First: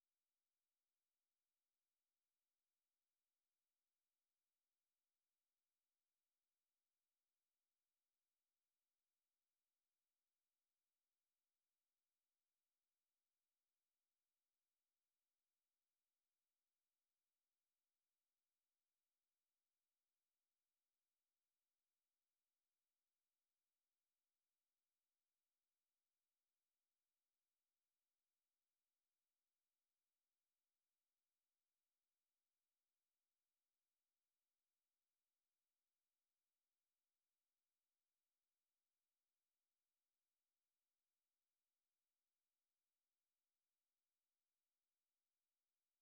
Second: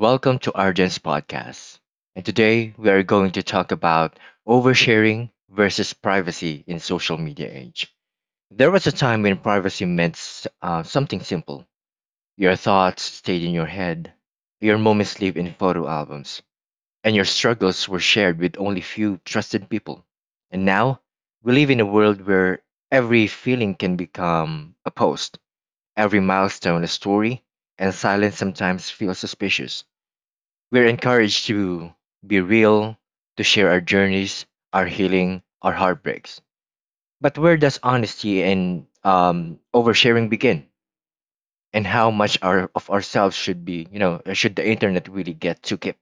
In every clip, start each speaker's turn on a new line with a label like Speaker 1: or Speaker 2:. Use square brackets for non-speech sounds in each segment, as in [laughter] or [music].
Speaker 1: Welcome to Arden's podcast. And today we are going to talk about oversharing versus privacy in social media age. There was a time when privacy meant something simple. Your thoughts stayed in your head, your moments live in photo albums, and your struggles were shared with only few trusted people. And now we live in a world where every feeling can become a post, every milestone a story, and silence sometimes feels suspicious. We're encouraged to be real, to share our journeys, our healing, our heartbreaks. But where does honesty and oversharing begin? And how much of ourselves should be, should the internet really get to keep?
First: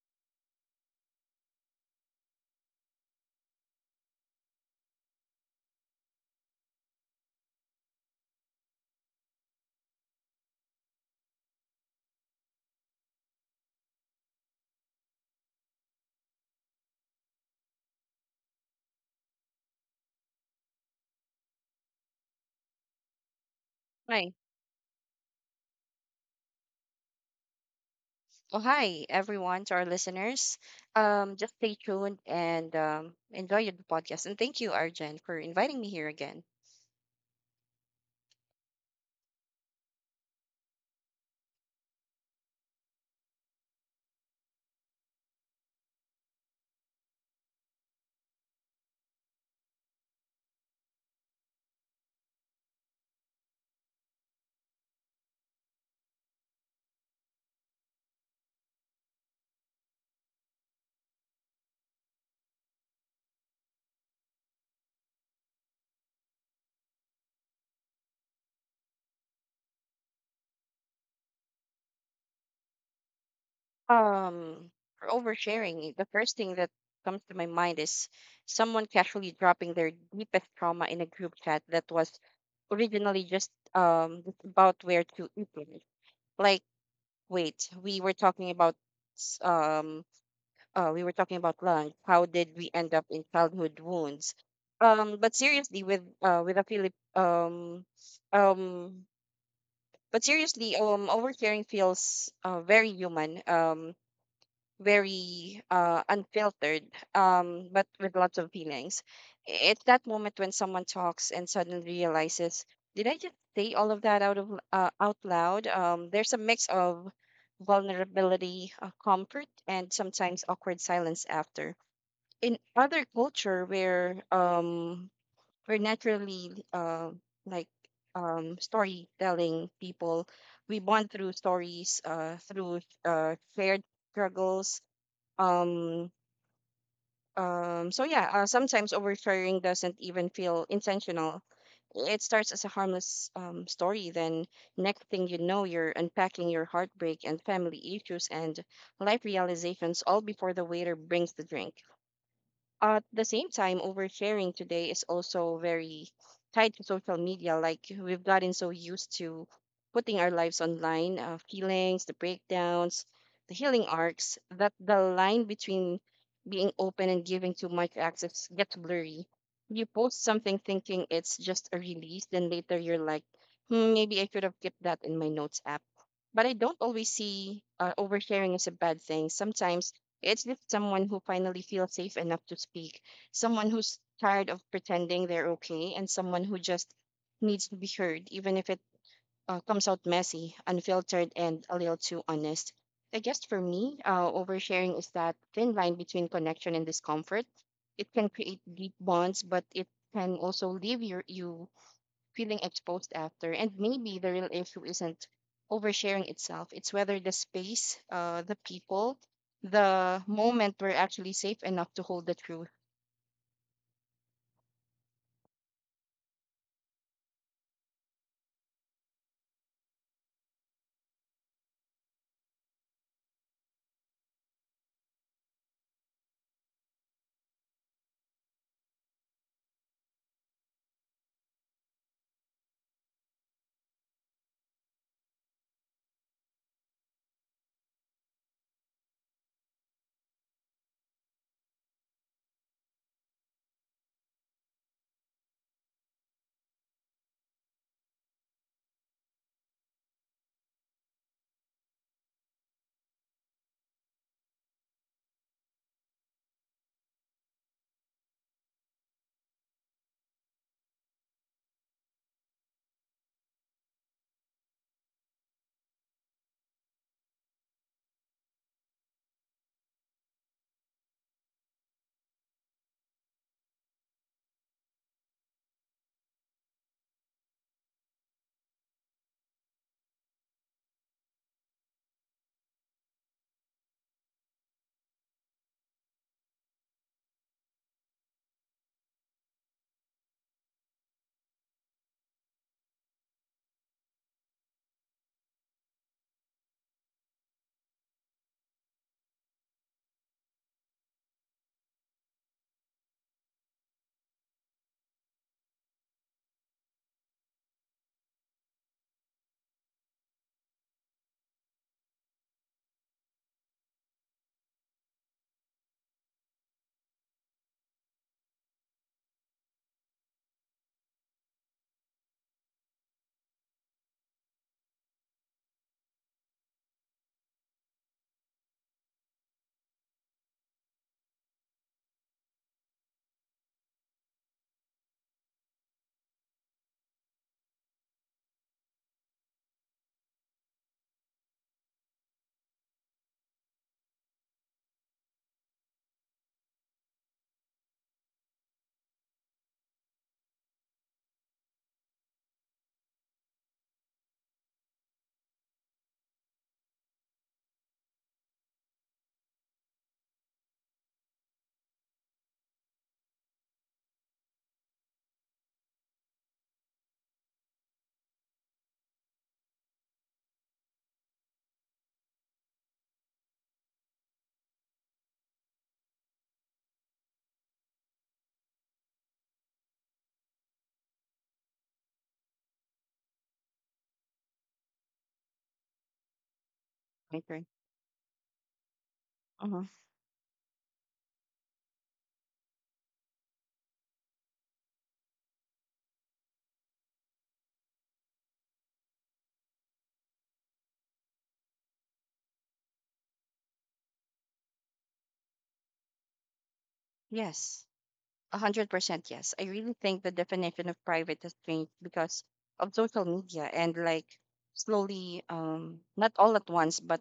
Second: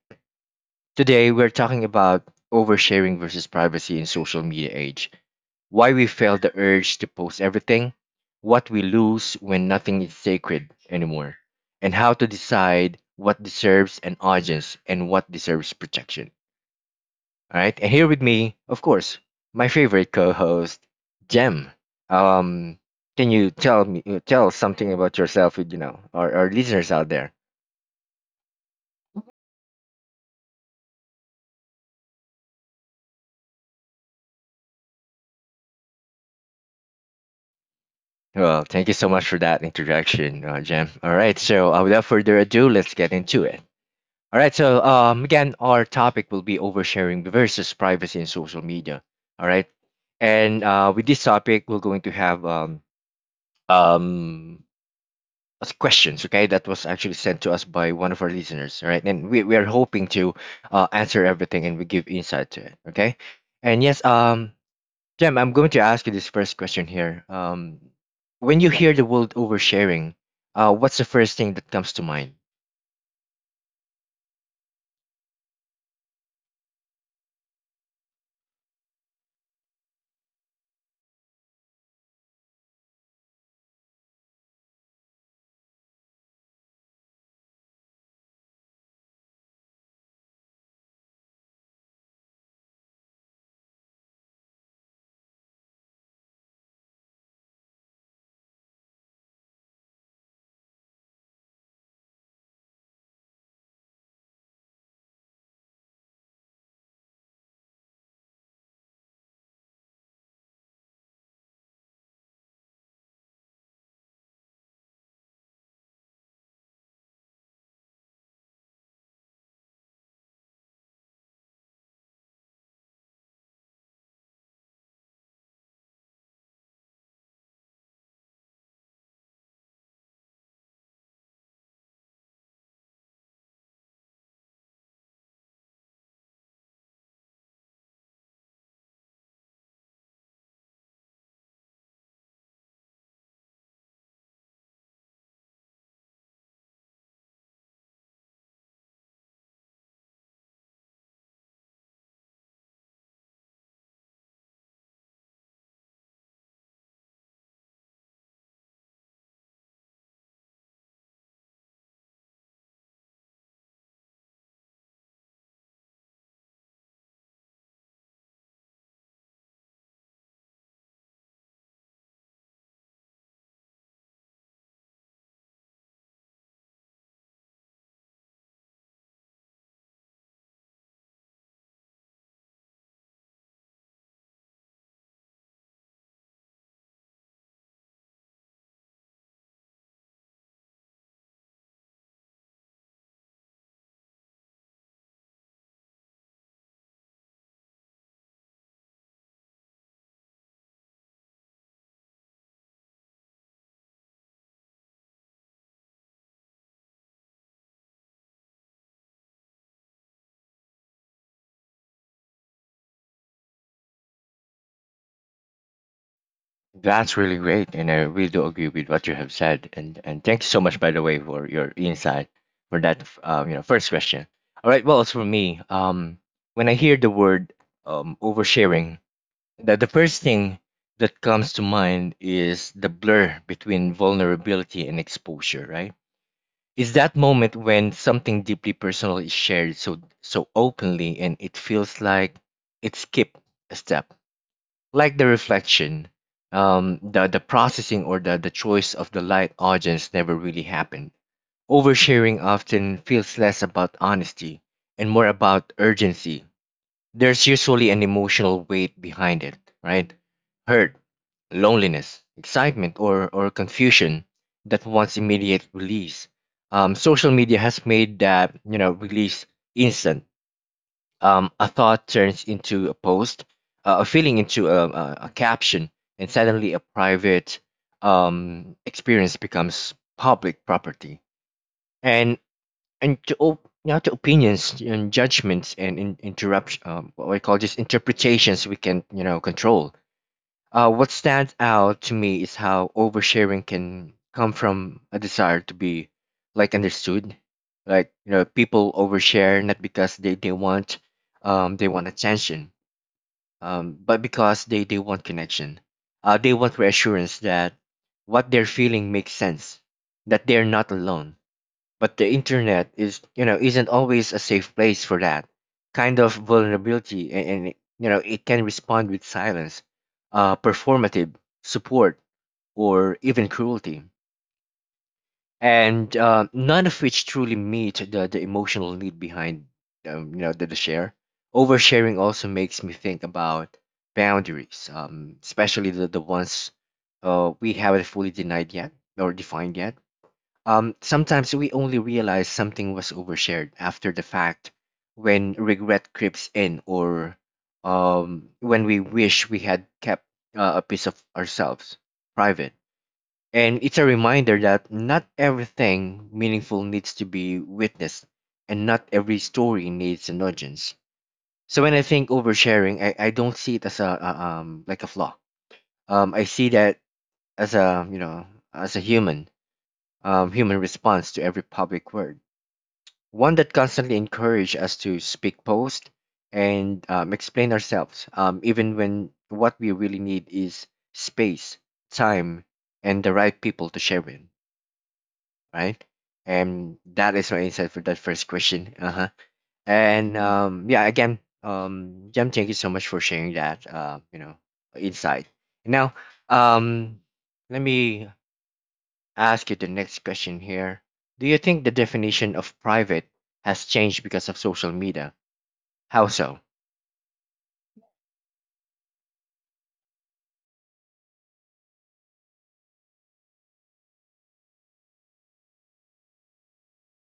Speaker 1: Today, we're talking about oversharing versus privacy in social media age. Why we feel the urge to post everything, what we lose when nothing is sacred anymore, and how to decide what deserves an audience and what deserves protection. All right, and here with me, of course, my favorite co-host, Jem. Um, can you tell me uh,
Speaker 2: Hi.
Speaker 1: tell something about yourself, with our listeners out there?
Speaker 2: Well, hi, everyone, to our listeners. Just stay tuned and enjoy the podcast. And thank you, Arjen, for inviting me here again.
Speaker 1: Well, thank you so much for that introduction, Jem. All right, so without further ado, let's get into it. All right, so again, our topic will be oversharing versus privacy in social media. All right, and with this topic, we're going to have um as questions, okay, that was actually sent to us by one of our listeners. All right, and we are hoping to answer everything and we give insight to it, okay. And yes, Jem, I'm going to ask you this first question here. When you hear the word oversharing, what's the first thing that comes to mind?
Speaker 2: Um, for oversharing, the first thing that comes to my mind is someone casually dropping their deepest trauma in a group chat that was originally just about where to eat. It. Like, wait, we were talking about s- um we were talking about lunch. How did we end up in childhood wounds? But seriously, with a Philip, um, but seriously, oversharing feels very human, very unfiltered, but with lots of feelings. It's that moment when someone talks and suddenly realizes, did I just say all of that out of out loud? There's a mix of vulnerability, comfort, and sometimes awkward silence after in other culture where we're naturally like storytelling people. We bond through stories through shared struggles. Um Sometimes oversharing doesn't even feel intentional. It starts as a harmless story, then next thing you know, you're unpacking your heartbreak and family issues and life realizations all before the waiter brings the drink. At the same time, oversharing today is also very tied to social media. Like, we've gotten so used to putting our lives online, feelings, the breakdowns, the healing arcs, that the line between being open and giving too much access gets blurry. You post something thinking it's just a release, then later you're like, hmm, maybe I should have kept that in my notes app. But I don't always see oversharing as a bad thing. Sometimes it's just someone who finally feels safe enough to speak, someone who's tired of pretending they're okay, and someone who just needs to be heard, even if it comes out messy, unfiltered, and a little too honest. I guess for me, oversharing is that thin line between connection and discomfort. It can create deep bonds, but it can also leave your, you feeling exposed after. And maybe the real issue isn't oversharing itself, it's whether the space, the people, the moment were actually safe enough to hold the truth.
Speaker 1: That's really great and I really do agree with what you have said, and thank you so much, by the way, for your insight for that, um, first question. All right, well, as for me, when I hear the word oversharing, the first thing that comes to mind is the blur between vulnerability and exposure, right? It's that moment when something deeply personal is shared so openly and it feels like it skipped a step. Like the reflection, the processing, or the choice of the light audience never really happened. Oversharing often feels less about honesty and more about urgency. There's usually an emotional weight behind it, right? Hurt, loneliness, excitement, or, confusion that wants immediate release. Social media has made that, you know, release instant. A thought turns into a post, a feeling into a caption, and suddenly a private experience becomes public property. And and now to opinions and judgments and in- interrupt what I call just interpretations we can, you know, control. What stands out to me is how oversharing can come from a desire to be like understood. Like, you know, people overshare not because they want, they want attention, but because they want connection. They want reassurance that what they're feeling makes sense, that they're not alone. But the internet is, you know, isn't always a safe place for that kind of vulnerability, and it can respond with silence, performative support, or even cruelty, and none of which truly meet the emotional need behind, um, the share. Oversharing also makes me think about boundaries, especially the ones we haven't fully denied yet or defined yet. Sometimes we only realize something was overshared after the fact, when regret creeps in, or when we wish we had kept a piece of ourselves private. And it's a reminder that not everything meaningful needs to be witnessed, and not every story needs an audience. So when I think oversharing, I don't see it as a flaw. I see that as a you know as a human, human response to every public word, one that constantly encourage us to speak, post, and explain ourselves, even when what we really need is space, time, and the right people to share with, right? And that
Speaker 2: My
Speaker 1: is my
Speaker 2: turn.
Speaker 1: insight for that first question. Uh-huh.
Speaker 2: Uh-huh.
Speaker 1: And yeah, again, Jam, thank you so much for sharing that, uh, insight. Now, um, let me ask you the next question here. Do you think the definition of private has changed because of social media? How so?
Speaker 2: Yes, 100% yes. I really think the definition of private has changed because of social media, and like, slowly, not all at once, but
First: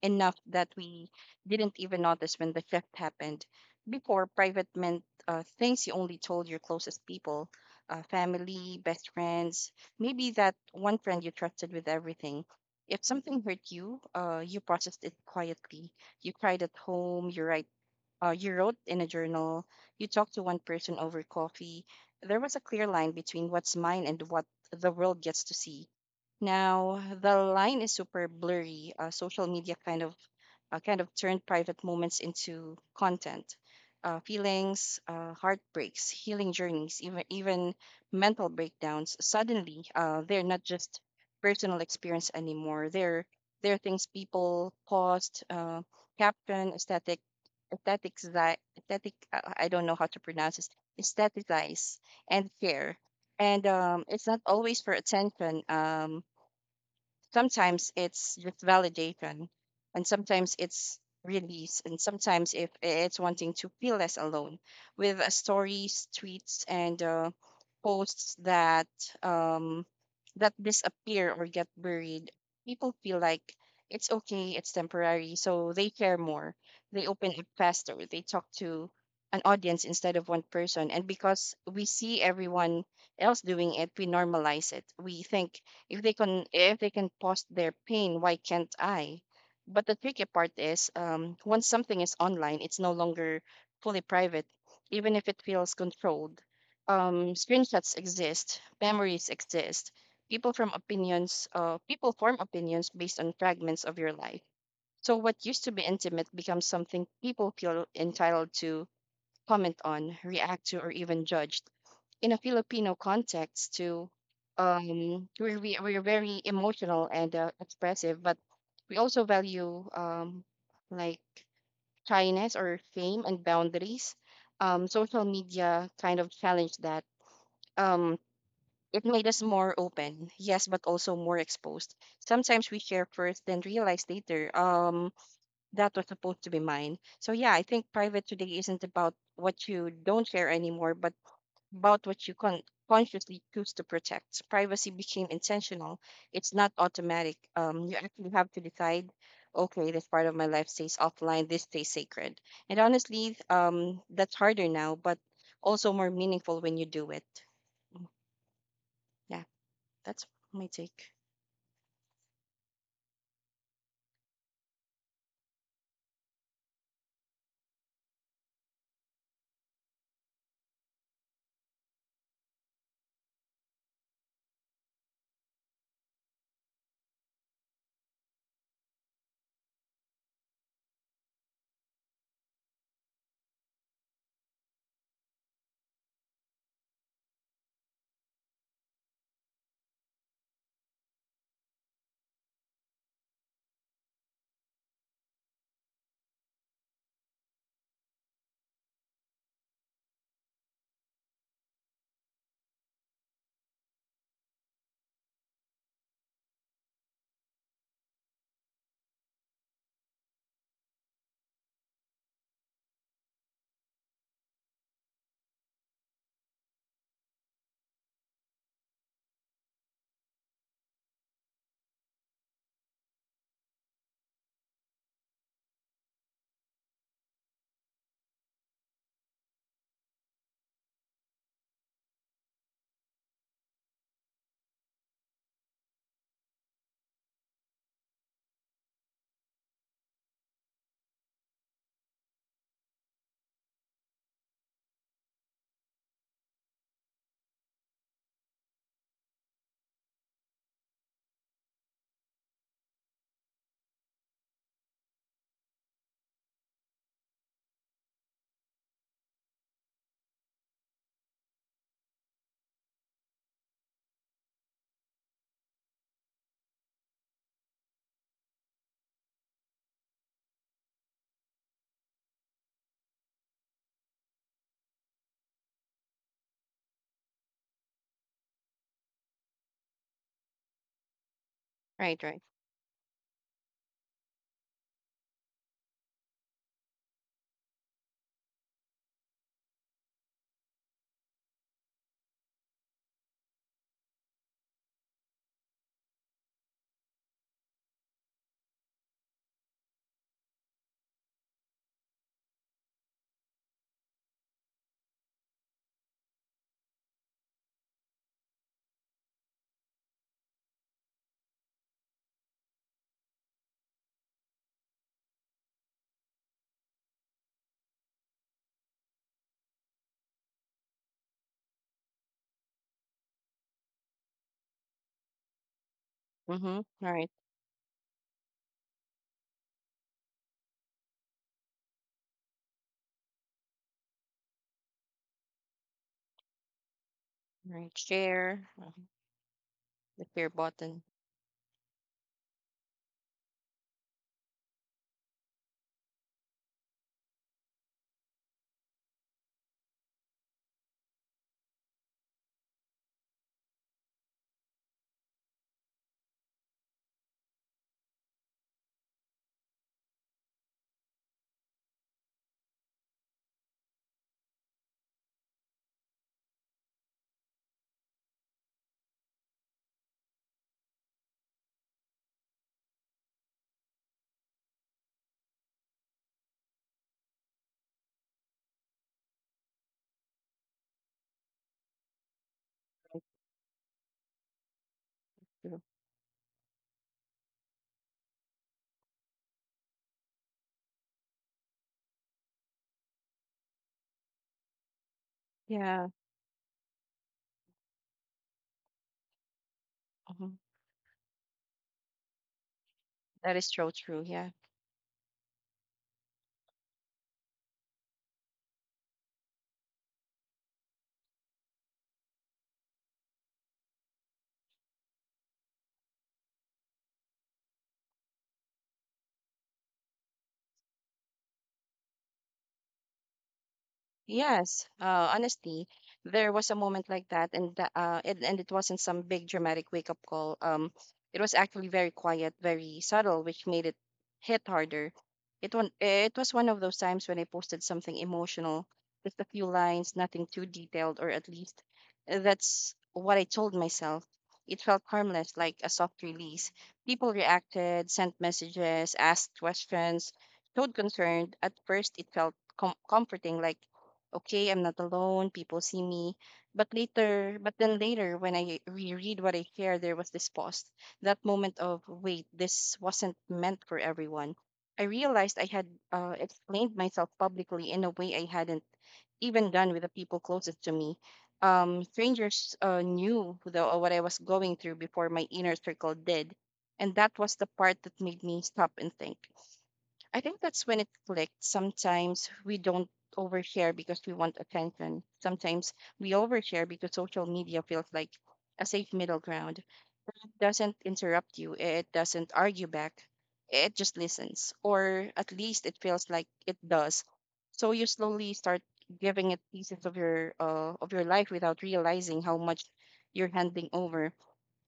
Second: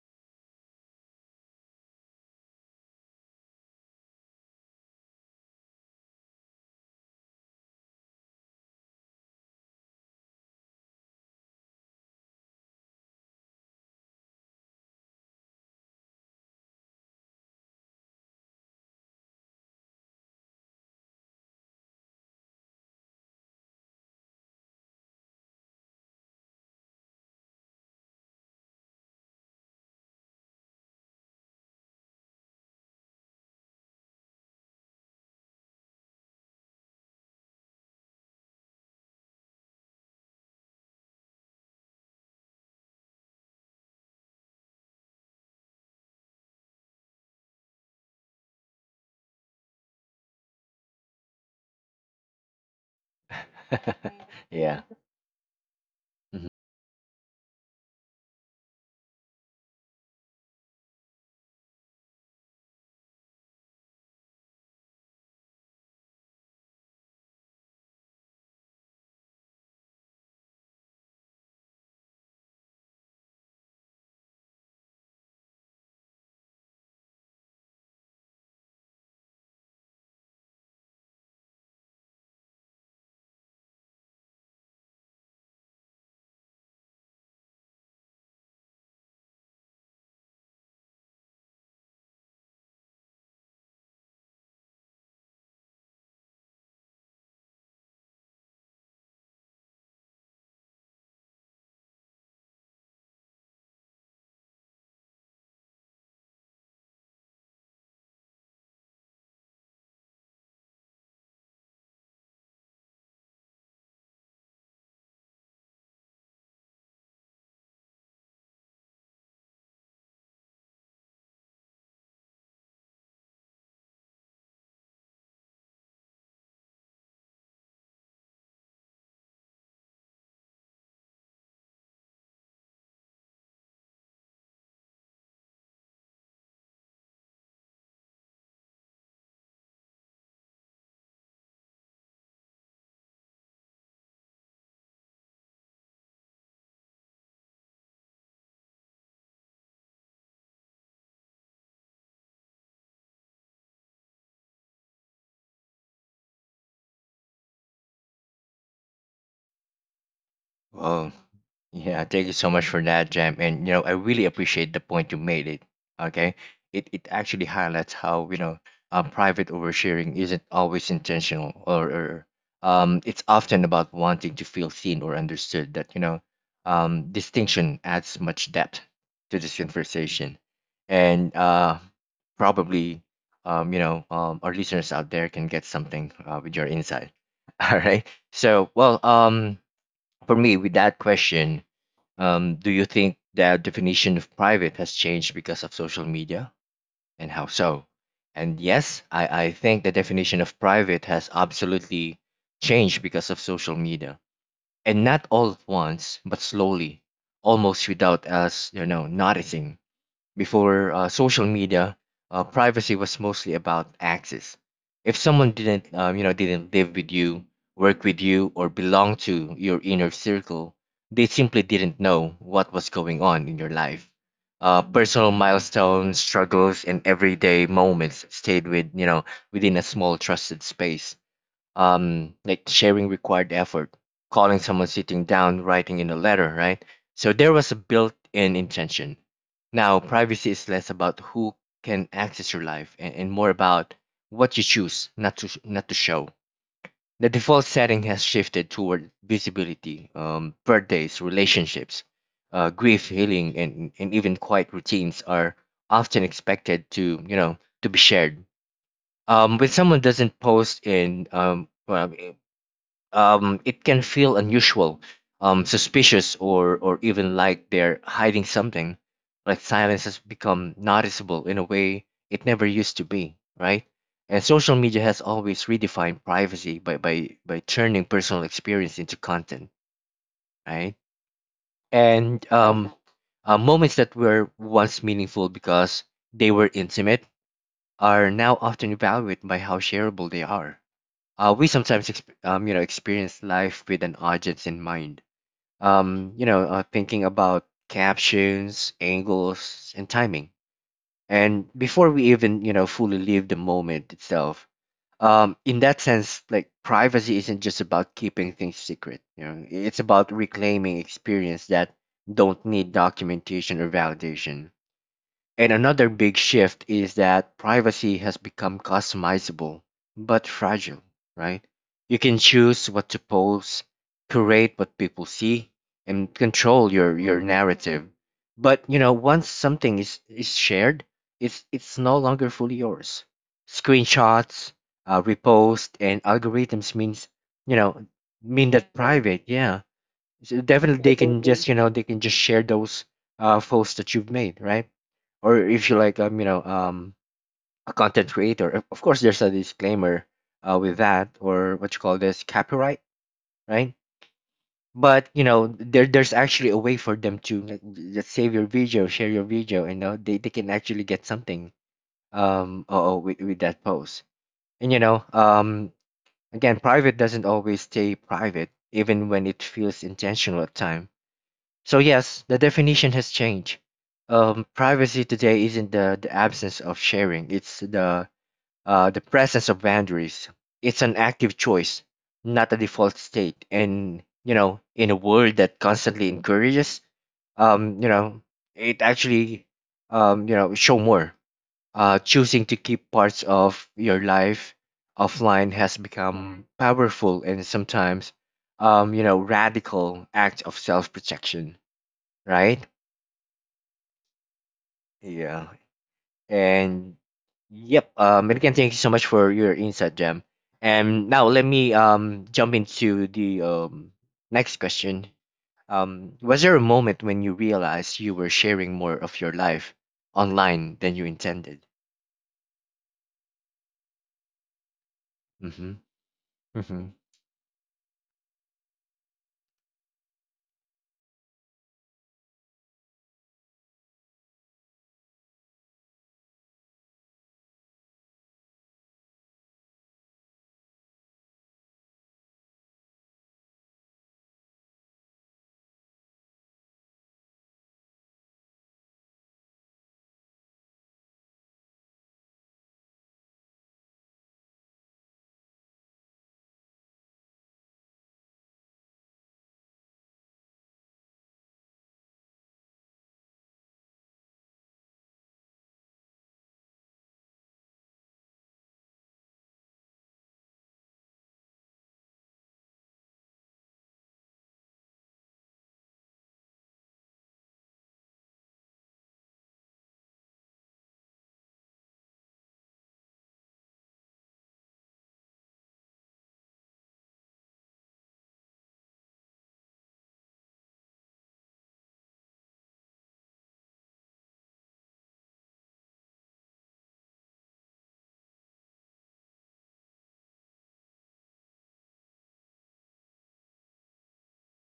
Speaker 2: enough that we didn't even notice when the shift happened. Before, private meant things you only told your closest people, family, best friends, maybe that one friend you trusted with everything. If something hurt you, you processed it quietly. You cried at home. You write. You wrote in a journal. You talked to one person over coffee. There was a clear line between what's mine and what the world gets to see. Now, the line is super blurry. Social media kind of turned private moments into content. Feelings, heartbreaks, healing journeys, even mental breakdowns. Suddenly, they're not just personal experience anymore. They're things people paused, caption, aesthetic. I don't know how to pronounce this. Aestheticize and share, and it's not
Speaker 1: [laughs]
Speaker 2: always
Speaker 1: Yeah.
Speaker 2: for attention. Sometimes it's just validation, and sometimes it's release, and sometimes if it's wanting to feel less alone with stories, tweets, and posts that um that disappear or get buried. People feel like it's okay, it's temporary, so they care more, they open up faster, they talk to an audience instead of one person. And because we see everyone else doing it, we normalize it. We think, if they can post their pain, why can't I? But the tricky part is, once something is online, it's no longer fully private, even if it feels controlled. Screenshots exist, memories exist. People form opinions based on fragments of your life. So what used to be intimate becomes something people feel entitled to comment on, react to, or even judge in a Filipino context too. We're very emotional and expressive, but we also value like, shyness or fame and boundaries. Social media kind of challenged that. Um, it made us more open, yes, but also more exposed. Sometimes we share first, then realize later, that was supposed to be mine. So yeah, I think private today isn't about what you don't share anymore, but about what you consciously choose to protect. Privacy became intentional. It's not automatic. You actually have to decide, okay, this part of my life stays offline, this stays sacred. And honestly, that's harder now, but also more meaningful when you do it. Yeah, that's my take.
Speaker 1: Well, yeah, thank you so much for that, Jam. And you know, I really appreciate the point you made it. Okay. It actually highlights how, you know, private oversharing isn't always intentional, or, it's often about wanting to feel seen or understood. That, you know, distinction adds much depth to this conversation. And probably, you know, our listeners out there can get something with your insight. [laughs] All right. So, well, for me, with that question, do you think the definition of private has changed because of social media, and how so? And yes, I think the definition of private has absolutely changed because of social media. And not all at once, but slowly, almost without us, you know, noticing. Before social media, privacy was mostly about access. If someone didn't, didn't live with you, work with you, or belong to your inner circle, they simply didn't know what was going on in your life. Personal milestones, struggles, and everyday moments stayed, within a small trusted space. Like, sharing required effort, calling someone, sitting down, writing in a letter, right? So there was a built in intention. Now, privacy is less about who can access your life, and more about what you choose not to show. The default setting has shifted toward visibility. Birthdays, relationships, grief, healing, and even quiet routines are often expected to, you know, to be shared. When someone doesn't post in, it can feel unusual, suspicious, or even like they're hiding something. Like, silence has become noticeable in a way it never used to be, right? And social media has always redefined privacy by turning personal experience into content, right?
Speaker 2: Right, right.
Speaker 1: And moments that were once meaningful because they were intimate are now often evaluated by how shareable they are. We sometimes you know, experience life with an audience in mind. You know, thinking about captions, angles, and timing, and before we even, you know, fully live the moment itself. In that sense, like, privacy isn't just about keeping things secret. You know, it's about reclaiming experience that don't need documentation or validation. And another big shift is that privacy has become customizable but fragile, right? You can choose what to post, curate what people see, and
Speaker 2: Mm-hmm.
Speaker 1: control
Speaker 2: Right,
Speaker 1: your narrative. But you know, once something is shared, it's no longer fully yours. Screenshots, repost, and algorithms means you
Speaker 2: right.
Speaker 1: know
Speaker 2: Share
Speaker 1: mean that private, yeah,
Speaker 2: the share
Speaker 1: so
Speaker 2: button.
Speaker 1: definitely they can just, you know, they can just share those posts that you've made, right? Or if you like, a content creator, of course, there's a disclaimer with that, or what you call this, copyright, right? But you know, there's actually a way for them to like, just save your video, share your video, and they can actually get something, with that post. And you know, again, private doesn't always stay private, even when it feels intentional at times. So yes, the definition has changed. Privacy today isn't the absence of sharing; it's the, the presence of boundaries. It's an active choice, not a default state. And you know, in a world that
Speaker 2: True.
Speaker 1: constantly encourages, you know, it actually, show more. Choosing to keep parts of your life offline has
Speaker 2: Yeah,
Speaker 1: become powerful, and sometimes, radical
Speaker 2: mhm.
Speaker 1: act of self-protection, right?
Speaker 2: That is so true. Yeah.
Speaker 1: Yeah. And yep, and again, thank you so much for your insight, Jam. And now let me jump into the next question. Was there a moment when you realized you were sharing more of your life online than you intended?
Speaker 2: Yes, honestly,
Speaker 1: Mm-hmm.
Speaker 2: there was a
Speaker 1: Mm-hmm.
Speaker 2: moment like that, and and it wasn't some big dramatic wake up call. It was actually very quiet, very subtle, which made it hit harder. It was one of those times when I posted something emotional, just a few lines, nothing too detailed, or at least that's what I told myself. It felt harmless, like a soft release. People reacted, sent messages, asked questions, showed concern. At first, it felt comforting, like okay, I'm not alone, people see me. But then later, when I reread what I care, there was this pause, that moment of wait, this wasn't meant for everyone. I realized I had explained myself publicly in a way I hadn't even done with the people closest to me. Strangers knew what I was going through before my inner circle did, and that was the part that made me stop and think. I think that's when it clicked. Sometimes we don't overshare because we want attention. Sometimes we overshare because social media feels like a safe middle ground. It doesn't interrupt you, it doesn't argue back, it just listens, or at least it feels like it does. So you slowly start giving it pieces of your life without realizing how much you're handing over.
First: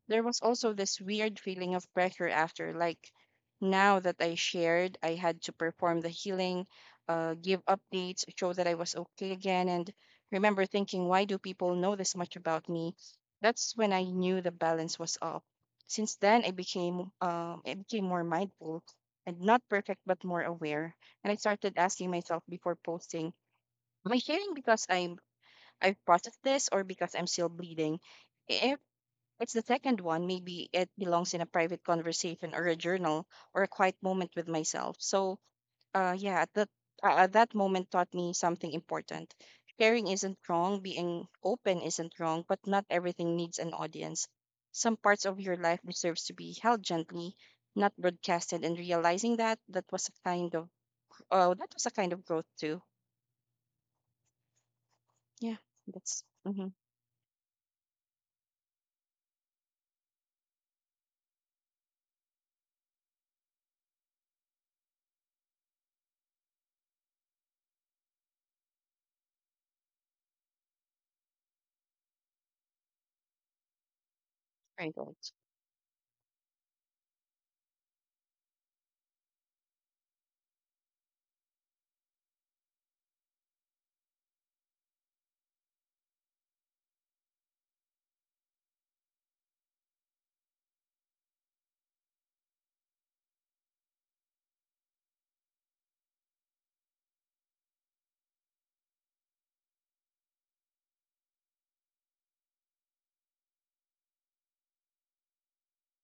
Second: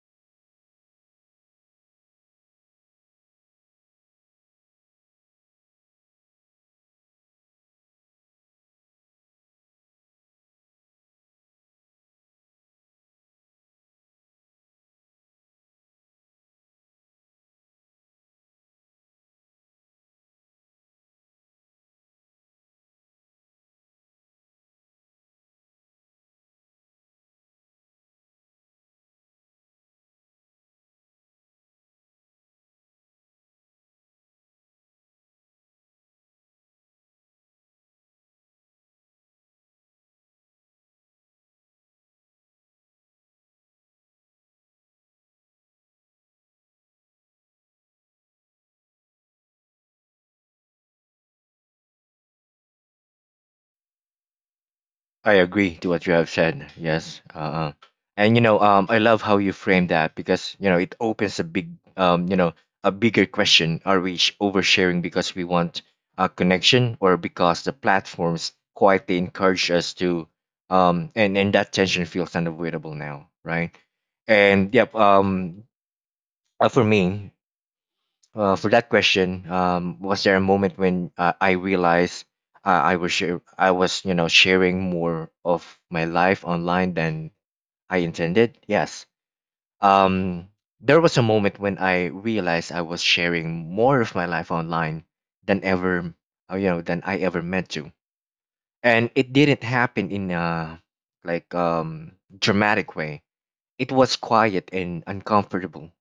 Speaker 2: There was also this weird feeling of pressure after, like, now that I shared, I had to perform the healing, give updates, show that I was okay again. And remember thinking, why do people know this much about me? That's when I knew the balance was off. Since then, I became more mindful, and not perfect, but more aware. And I started asking myself before posting, am I sharing because I've processed this, or because I'm still bleeding? It's the second one. Maybe it belongs in a private conversation or a journal or a quiet moment with myself. So, yeah, that moment taught me something important. Sharing isn't wrong. Being open isn't wrong, but not everything needs an audience. Some parts of your life deserves to be held gently, not broadcasted. And realizing that, that was a kind of oh, that was a kind of growth too.
Speaker 1: I
Speaker 2: Yeah,
Speaker 1: agree to what you
Speaker 2: that's
Speaker 1: have
Speaker 2: mm-hmm,
Speaker 1: said. Yes. And you know, I love how you frame that, because you know it opens a big, a bigger question: are we oversharing because we want a connection, or because the platforms quietly encourage us to? And that tension feels unavoidable now, right? And
Speaker 2: right.
Speaker 1: yep.
Speaker 2: Right.
Speaker 1: Uh, for me, for that question, was there a moment when I realized I was I was sharing more of my life online than I intended? Yes. Um, there was a moment when I realized I was sharing more of my life online than ever than I ever meant to, and it didn't happen in a like um dramatic way. It was quiet and uncomfortable.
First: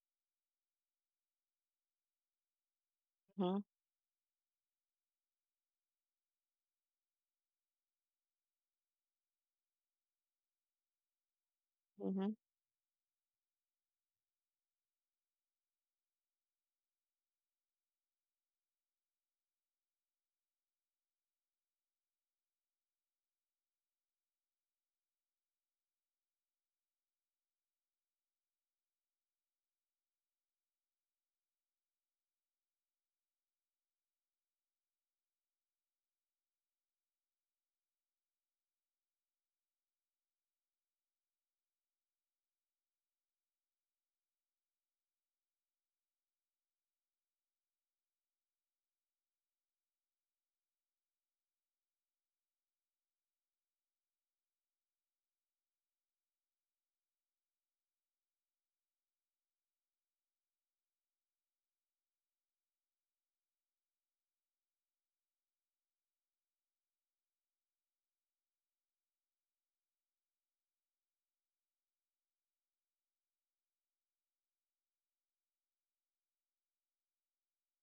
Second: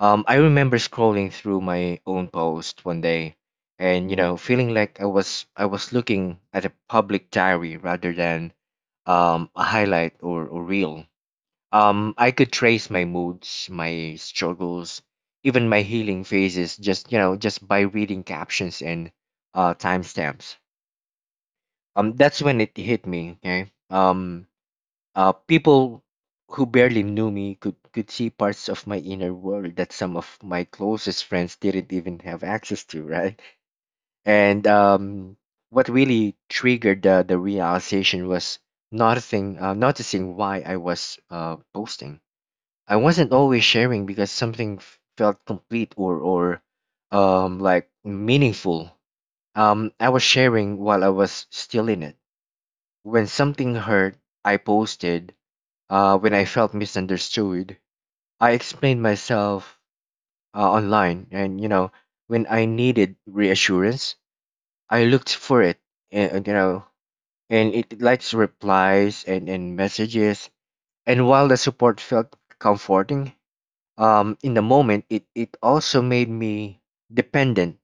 Speaker 1: I remember scrolling through my own post one day
Speaker 2: Mm-hmm,
Speaker 1: and feeling like I was looking at a public diary rather than a highlight or reel.
Speaker 2: mm-hmm,
Speaker 1: I could trace my moods, my struggles, even my healing phases just you know just by reading captions and timestamps. That's when it hit me. Okay. People who barely knew me could see parts of my inner world that some of my closest friends didn't even have access to, right? And what really triggered the realization was noticing why I was posting. I wasn't always sharing because something felt complete or like meaningful. I was sharing while I was still in it. When something hurt, I posted. When I felt misunderstood, I explained myself online, and when I needed reassurance, I looked for it, and and, you know, and it likes replies and messages. And while the support felt comforting, in the moment, it also made me dependent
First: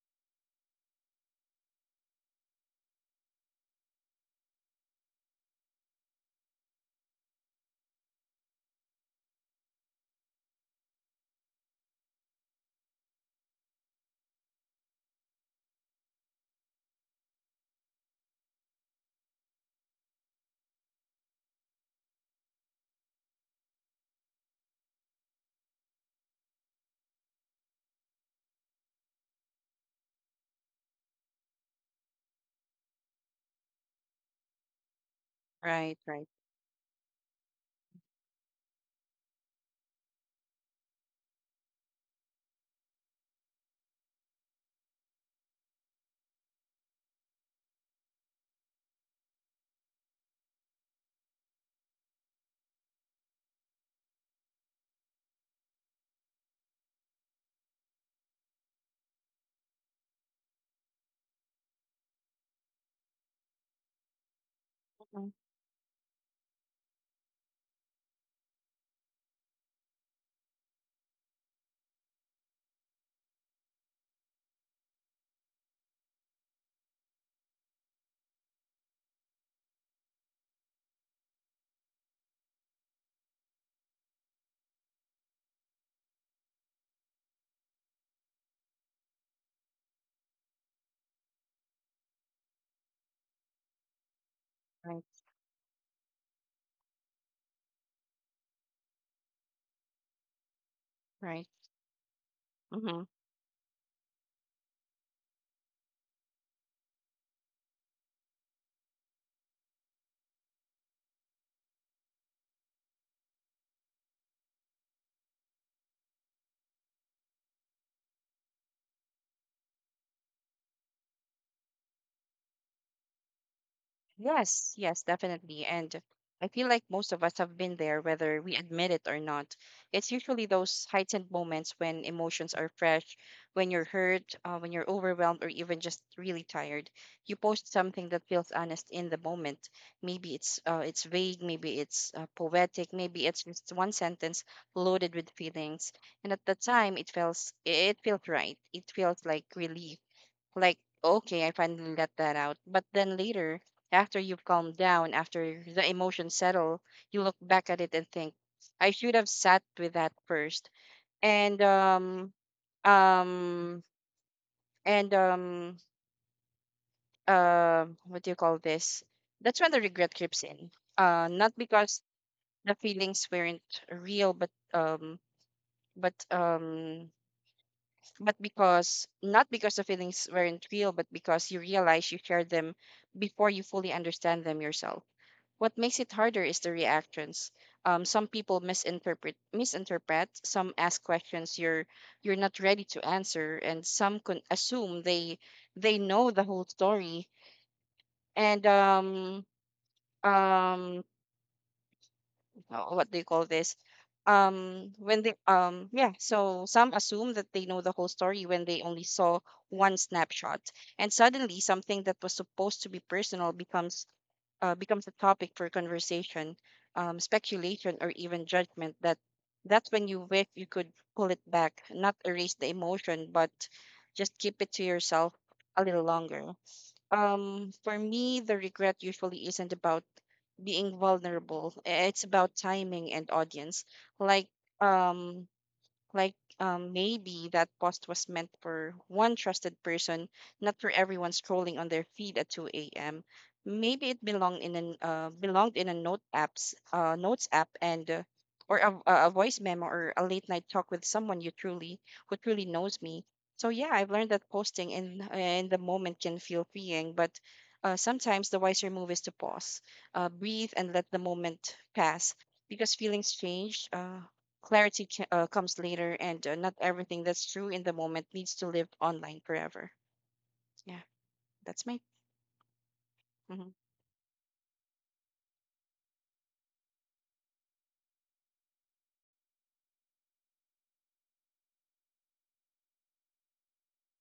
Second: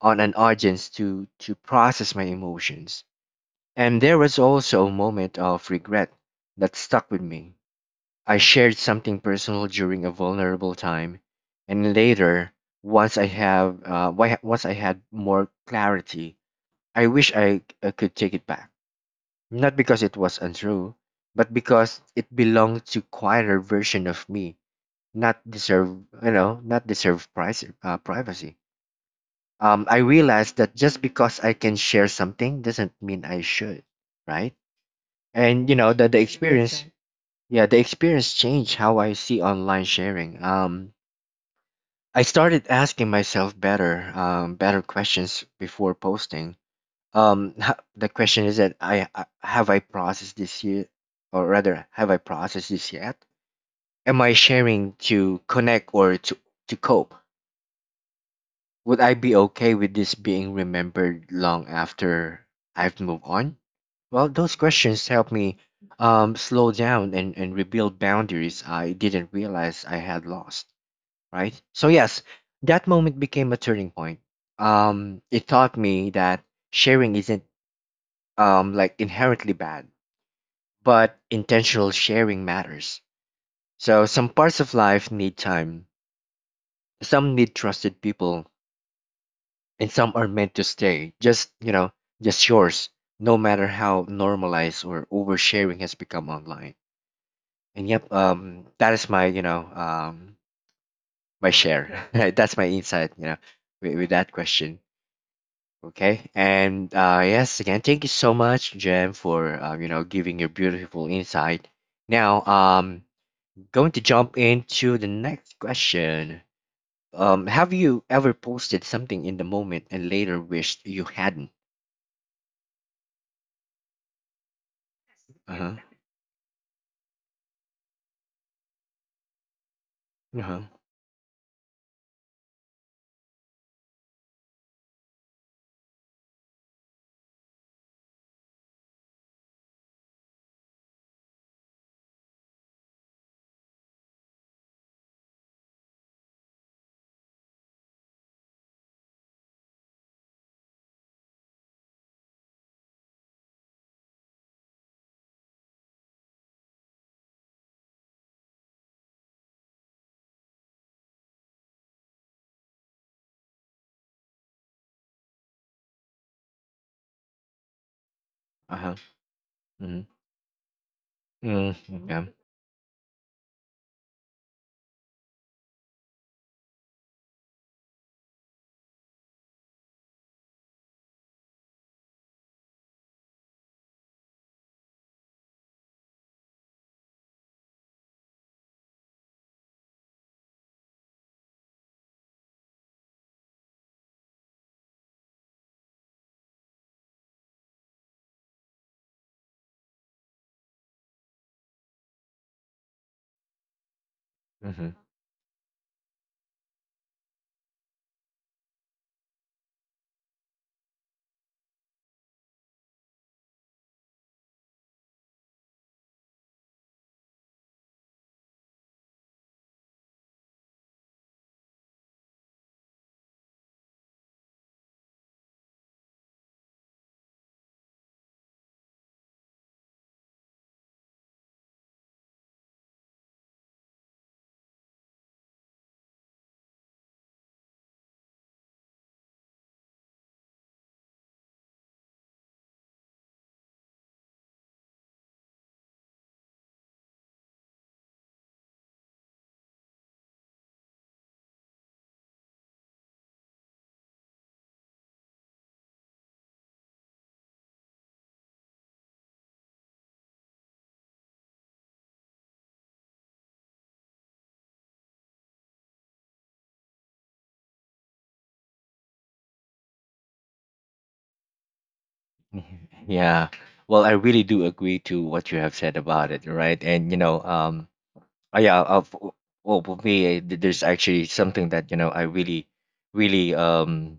Speaker 1: on an audience to process my emotions. And there was also a moment of regret that stuck with me. I shared something personal during a vulnerable time, and later, once I had more clarity, I wish I could take it back. Not because it was untrue, but because it belonged to quieter version of me, not deserve privacy. I realized that just because I can share something doesn't mean I should, right? And you know
Speaker 2: right.
Speaker 1: that the
Speaker 2: Right.
Speaker 1: experience. Yeah, the experience changed how I see online sharing. I started asking myself better, better questions before posting. The question is that I processed this year, or rather, have I processed this yet? Am I sharing to connect or to cope? Would I be okay with this being remembered long after I've moved on? Well, those questions
Speaker 2: Mhm,
Speaker 1: help me slow down and rebuild boundaries I didn't realize I had lost, right? So, yes, that moment became a turning point. It taught me that sharing isn't inherently bad, but intentional sharing matters. So, some parts of life need time, some need trusted people, and some are meant to stay just yours, no matter how normalized
Speaker 2: right.
Speaker 1: or oversharing has become online. And yep That is my
Speaker 2: Right.
Speaker 1: my share. [laughs] That's my
Speaker 2: Mm-hmm.
Speaker 1: insight, with that question. Okay, and yes, again, thank you so much, Jem, for giving your beautiful insight. Now, going to jump into the next question. Have you ever posted something in the moment and later wished you hadn't?
Speaker 2: Yes, yes, definitely.
Speaker 1: Uh-huh.
Speaker 2: And I feel like most of us have been there, whether we admit it or not. It's usually
Speaker 1: Uh-huh.
Speaker 2: those heightened moments when emotions are fresh, when you're hurt, when you're overwhelmed, or even just really tired. You post something that feels honest in the moment. Maybe it's vague, maybe it's poetic, maybe it's just one sentence loaded with feelings. And at the time, it feels right. It feels like relief, like okay, I finally let that out. But then later, after you've calmed down, after the emotions settle, you look back at it and think, I should have sat with that first. And um and what do you call
Speaker 1: Uh-huh.
Speaker 2: this That's when the
Speaker 1: Mm-hmm.
Speaker 2: regret creeps in, not because
Speaker 1: Mm-hmm. Yeah.
Speaker 2: the feelings weren't real but um but because not because the feelings weren't real, but because you realize you shared them before you fully understand them yourself. What makes it harder is the reactions. Some people misinterpret. Some ask questions you're not ready to answer, and some can assume they know the whole story. And um what do you call this?
Speaker 1: Mm-hmm.
Speaker 2: When they yeah, so some assume that they know the whole story when they only saw one snapshot, and suddenly something that was supposed to be personal becomes becomes a topic for conversation, speculation, or even judgment. That's when you wish you could pull it back, not erase the emotion, but just keep it to yourself a little longer. For me, the regret usually isn't about being vulnerable. It's about timing and audience. Like, um, like Maybe that post was meant for one trusted person, not for everyone scrolling on their feed at 2 a.m. Maybe it belonged in an belonged in a note apps notes app and or a voice memo or a late night talk with someone you truly who truly knows me. So yeah, I've learned that posting in the moment can feel freeing, but sometimes the wiser move is to pause, breathe, and let the moment pass because feelings change. Clarity comes later, and not everything that's true in the moment needs to live online forever. Yeah, that's my.
Speaker 1: [laughs] Yeah.
Speaker 2: Mm-hmm.
Speaker 1: Well, I really do agree to what you have said about it, right? And uh, yeah, uh, f- well, for me, there's actually something that I really, really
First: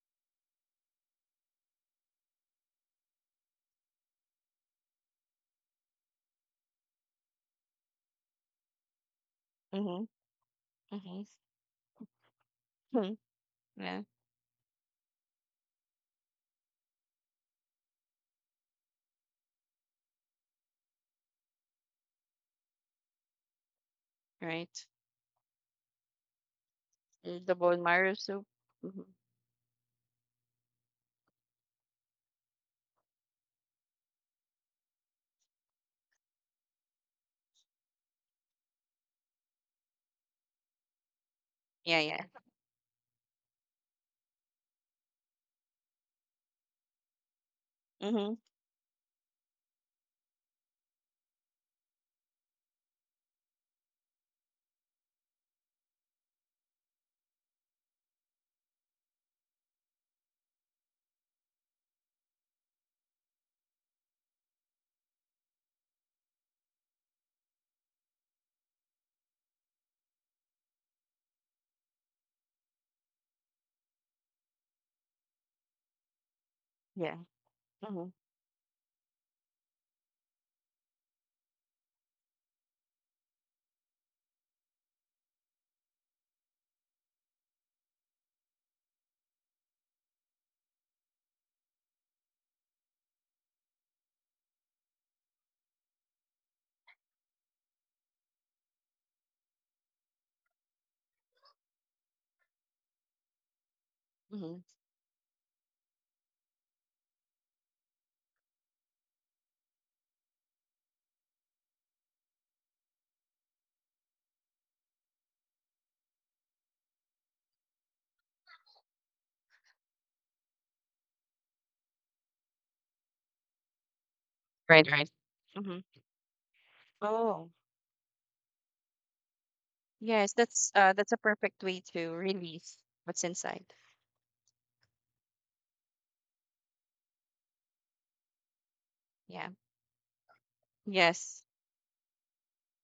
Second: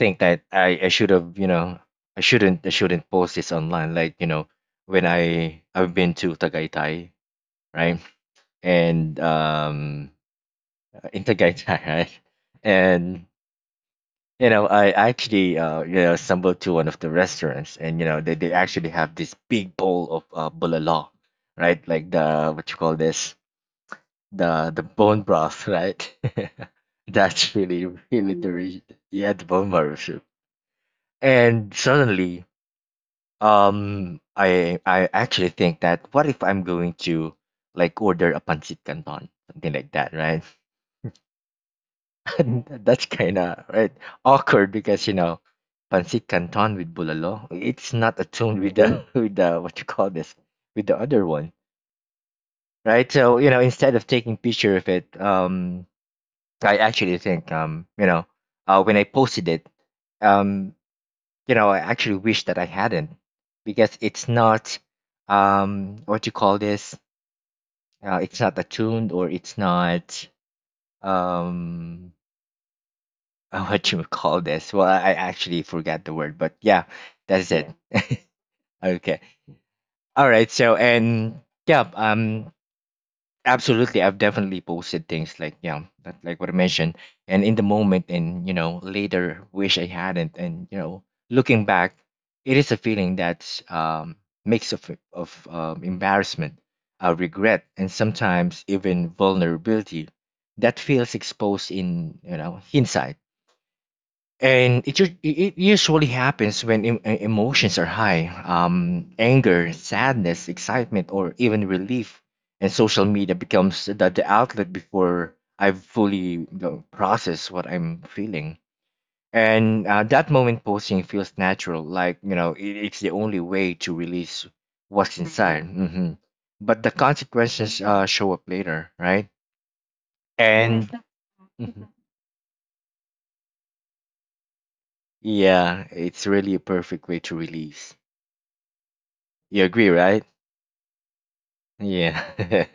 Speaker 1: think that I should have, I shouldn't post this online. Like, when I've been to Tagaytay, right? And
Speaker 2: Mm-hmm. Mm-hmm.
Speaker 1: in Tagaytay, [laughs] right?
Speaker 2: [laughs] Hmm.
Speaker 1: And
Speaker 2: Yeah,
Speaker 1: I actually stumbled to one of the restaurants, and they actually have this big bowl of bulala, right? Like the what you call this,
Speaker 2: right.
Speaker 1: the bone broth, right? [laughs]
Speaker 2: Mm, the
Speaker 1: That's
Speaker 2: bone
Speaker 1: really
Speaker 2: marrow soup.
Speaker 1: the
Speaker 2: Hmm.
Speaker 1: yeah, the bone marrow soup. And suddenly, um, I actually think that what if I'm going to like order a pancit canton, something like that, right?
Speaker 2: Yeah, yeah.
Speaker 1: [laughs] That's kind of right awkward because pancit canton with bulalo, it's not
Speaker 2: Mm-hmm.
Speaker 1: attuned with the [laughs] with the what you call this, with the other one, right? So instead of taking picture of it, I actually think when I posted it, um, I actually wish that I hadn't because it's not, what you call this, it's not attuned or it's not um [laughs] what you call this. Well, I actually forgot the word, but yeah,
Speaker 2: Yeah.
Speaker 1: that's it.
Speaker 2: Mm-hmm.
Speaker 1: [laughs] Okay. All right. So, and yeah, absolutely, I've definitely posted things like yeah, that, like what I mentioned, and in the moment, and later wish I hadn't, and looking back, it is a feeling that's mix of embarrassment, regret, and sometimes even vulnerability that feels exposed in hindsight.
Speaker 2: Mm-hmm.
Speaker 1: And it, u- it usually happens when emotions are high: anger, sadness, excitement, or even relief. And social media becomes the outlet before I've fully, processed what I'm feeling. And that moment posting feels natural, like, it's the only way to release
Speaker 2: Right, right.
Speaker 1: what's inside.
Speaker 2: Mm-hmm.
Speaker 1: Hmm. But the
Speaker 2: Oh,
Speaker 1: consequences show up later, right?
Speaker 2: yes.
Speaker 1: And
Speaker 2: That's a perfect way
Speaker 1: Mhm.
Speaker 2: to release what's inside.
Speaker 1: yeah, it's really a perfect way to release.
Speaker 2: Yeah.
Speaker 1: You agree, right?
Speaker 2: Yes.
Speaker 1: Yeah. [laughs]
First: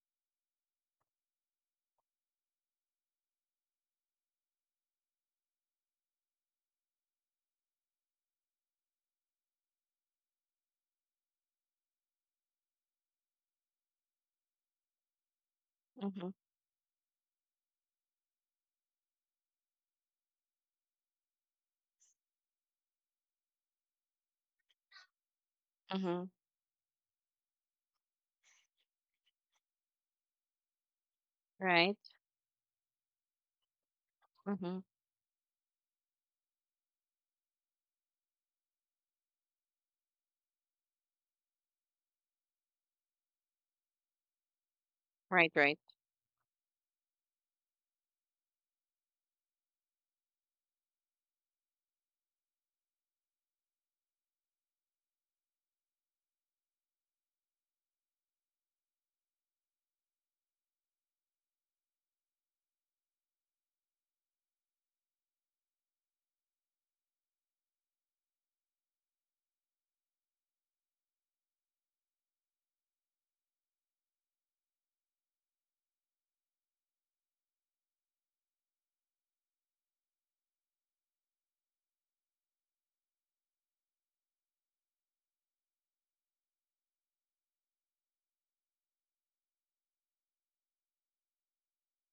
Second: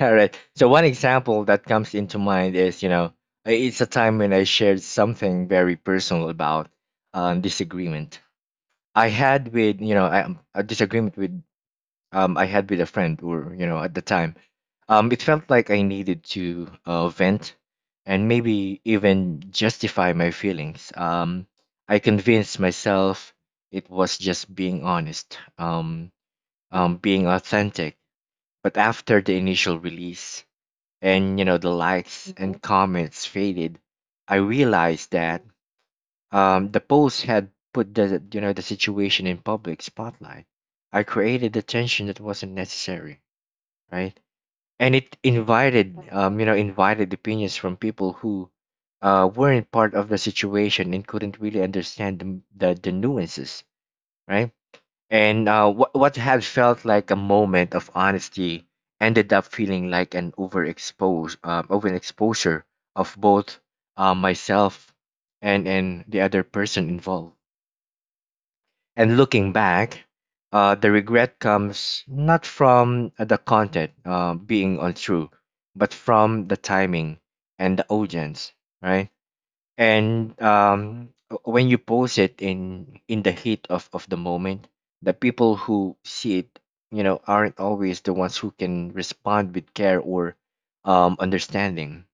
Speaker 1: All right. So, one example that comes into mind is, it's a time when I shared something very personal about disagreement I had with, you know, I, a disagreement with I had with a friend, or at the time, it felt like I needed
Speaker 2: Mm-hmm.
Speaker 1: to vent and maybe even justify my feelings. I convinced myself it was just being honest,
Speaker 2: Mm-hmm.
Speaker 1: being authentic. But after the initial release and the
Speaker 2: Right.
Speaker 1: likes and Mhm. comments faded, I
Speaker 2: Mm-hmm.
Speaker 1: realized that the post had put the the situation in public spotlight. I created the tension that wasn't necessary, right? And it
Speaker 2: Right. Right.
Speaker 1: invited invited opinions from people who weren't part of the situation and couldn't really understand the nuances, right? And what what had felt like a moment of honesty ended up feeling like an overexpose overexposure of both myself and the other person involved. And looking back, the regret comes not from the content being untrue, but from the timing and the audience, right? And when you post it in the heat of the moment, the people who see it aren't always the ones who can respond with care or understanding.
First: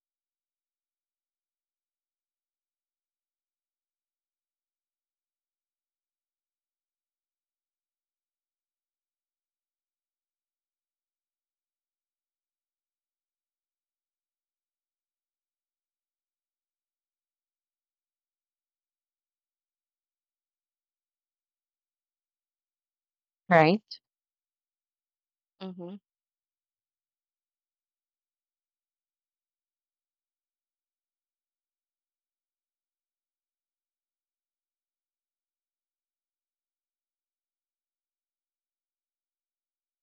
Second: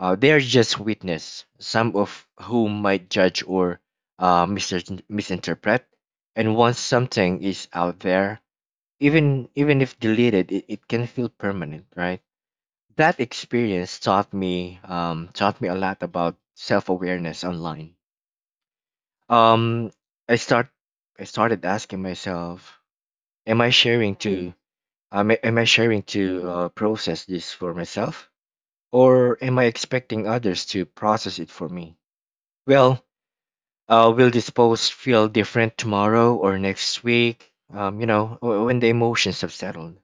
Speaker 1: They are just witness, some of whom might judge or misinterpret. And once something is out there, even if deleted, it can feel permanent, right? That experience taught me, taught me a lot about self-awareness online. um i start I started asking myself, am I
Speaker 2: Right.
Speaker 1: sharing to am I
Speaker 2: Mm-hmm.
Speaker 1: sharing to process this for myself, or am I expecting others to process it for me? Well, will this post feel different tomorrow or next week, when the emotions have settled?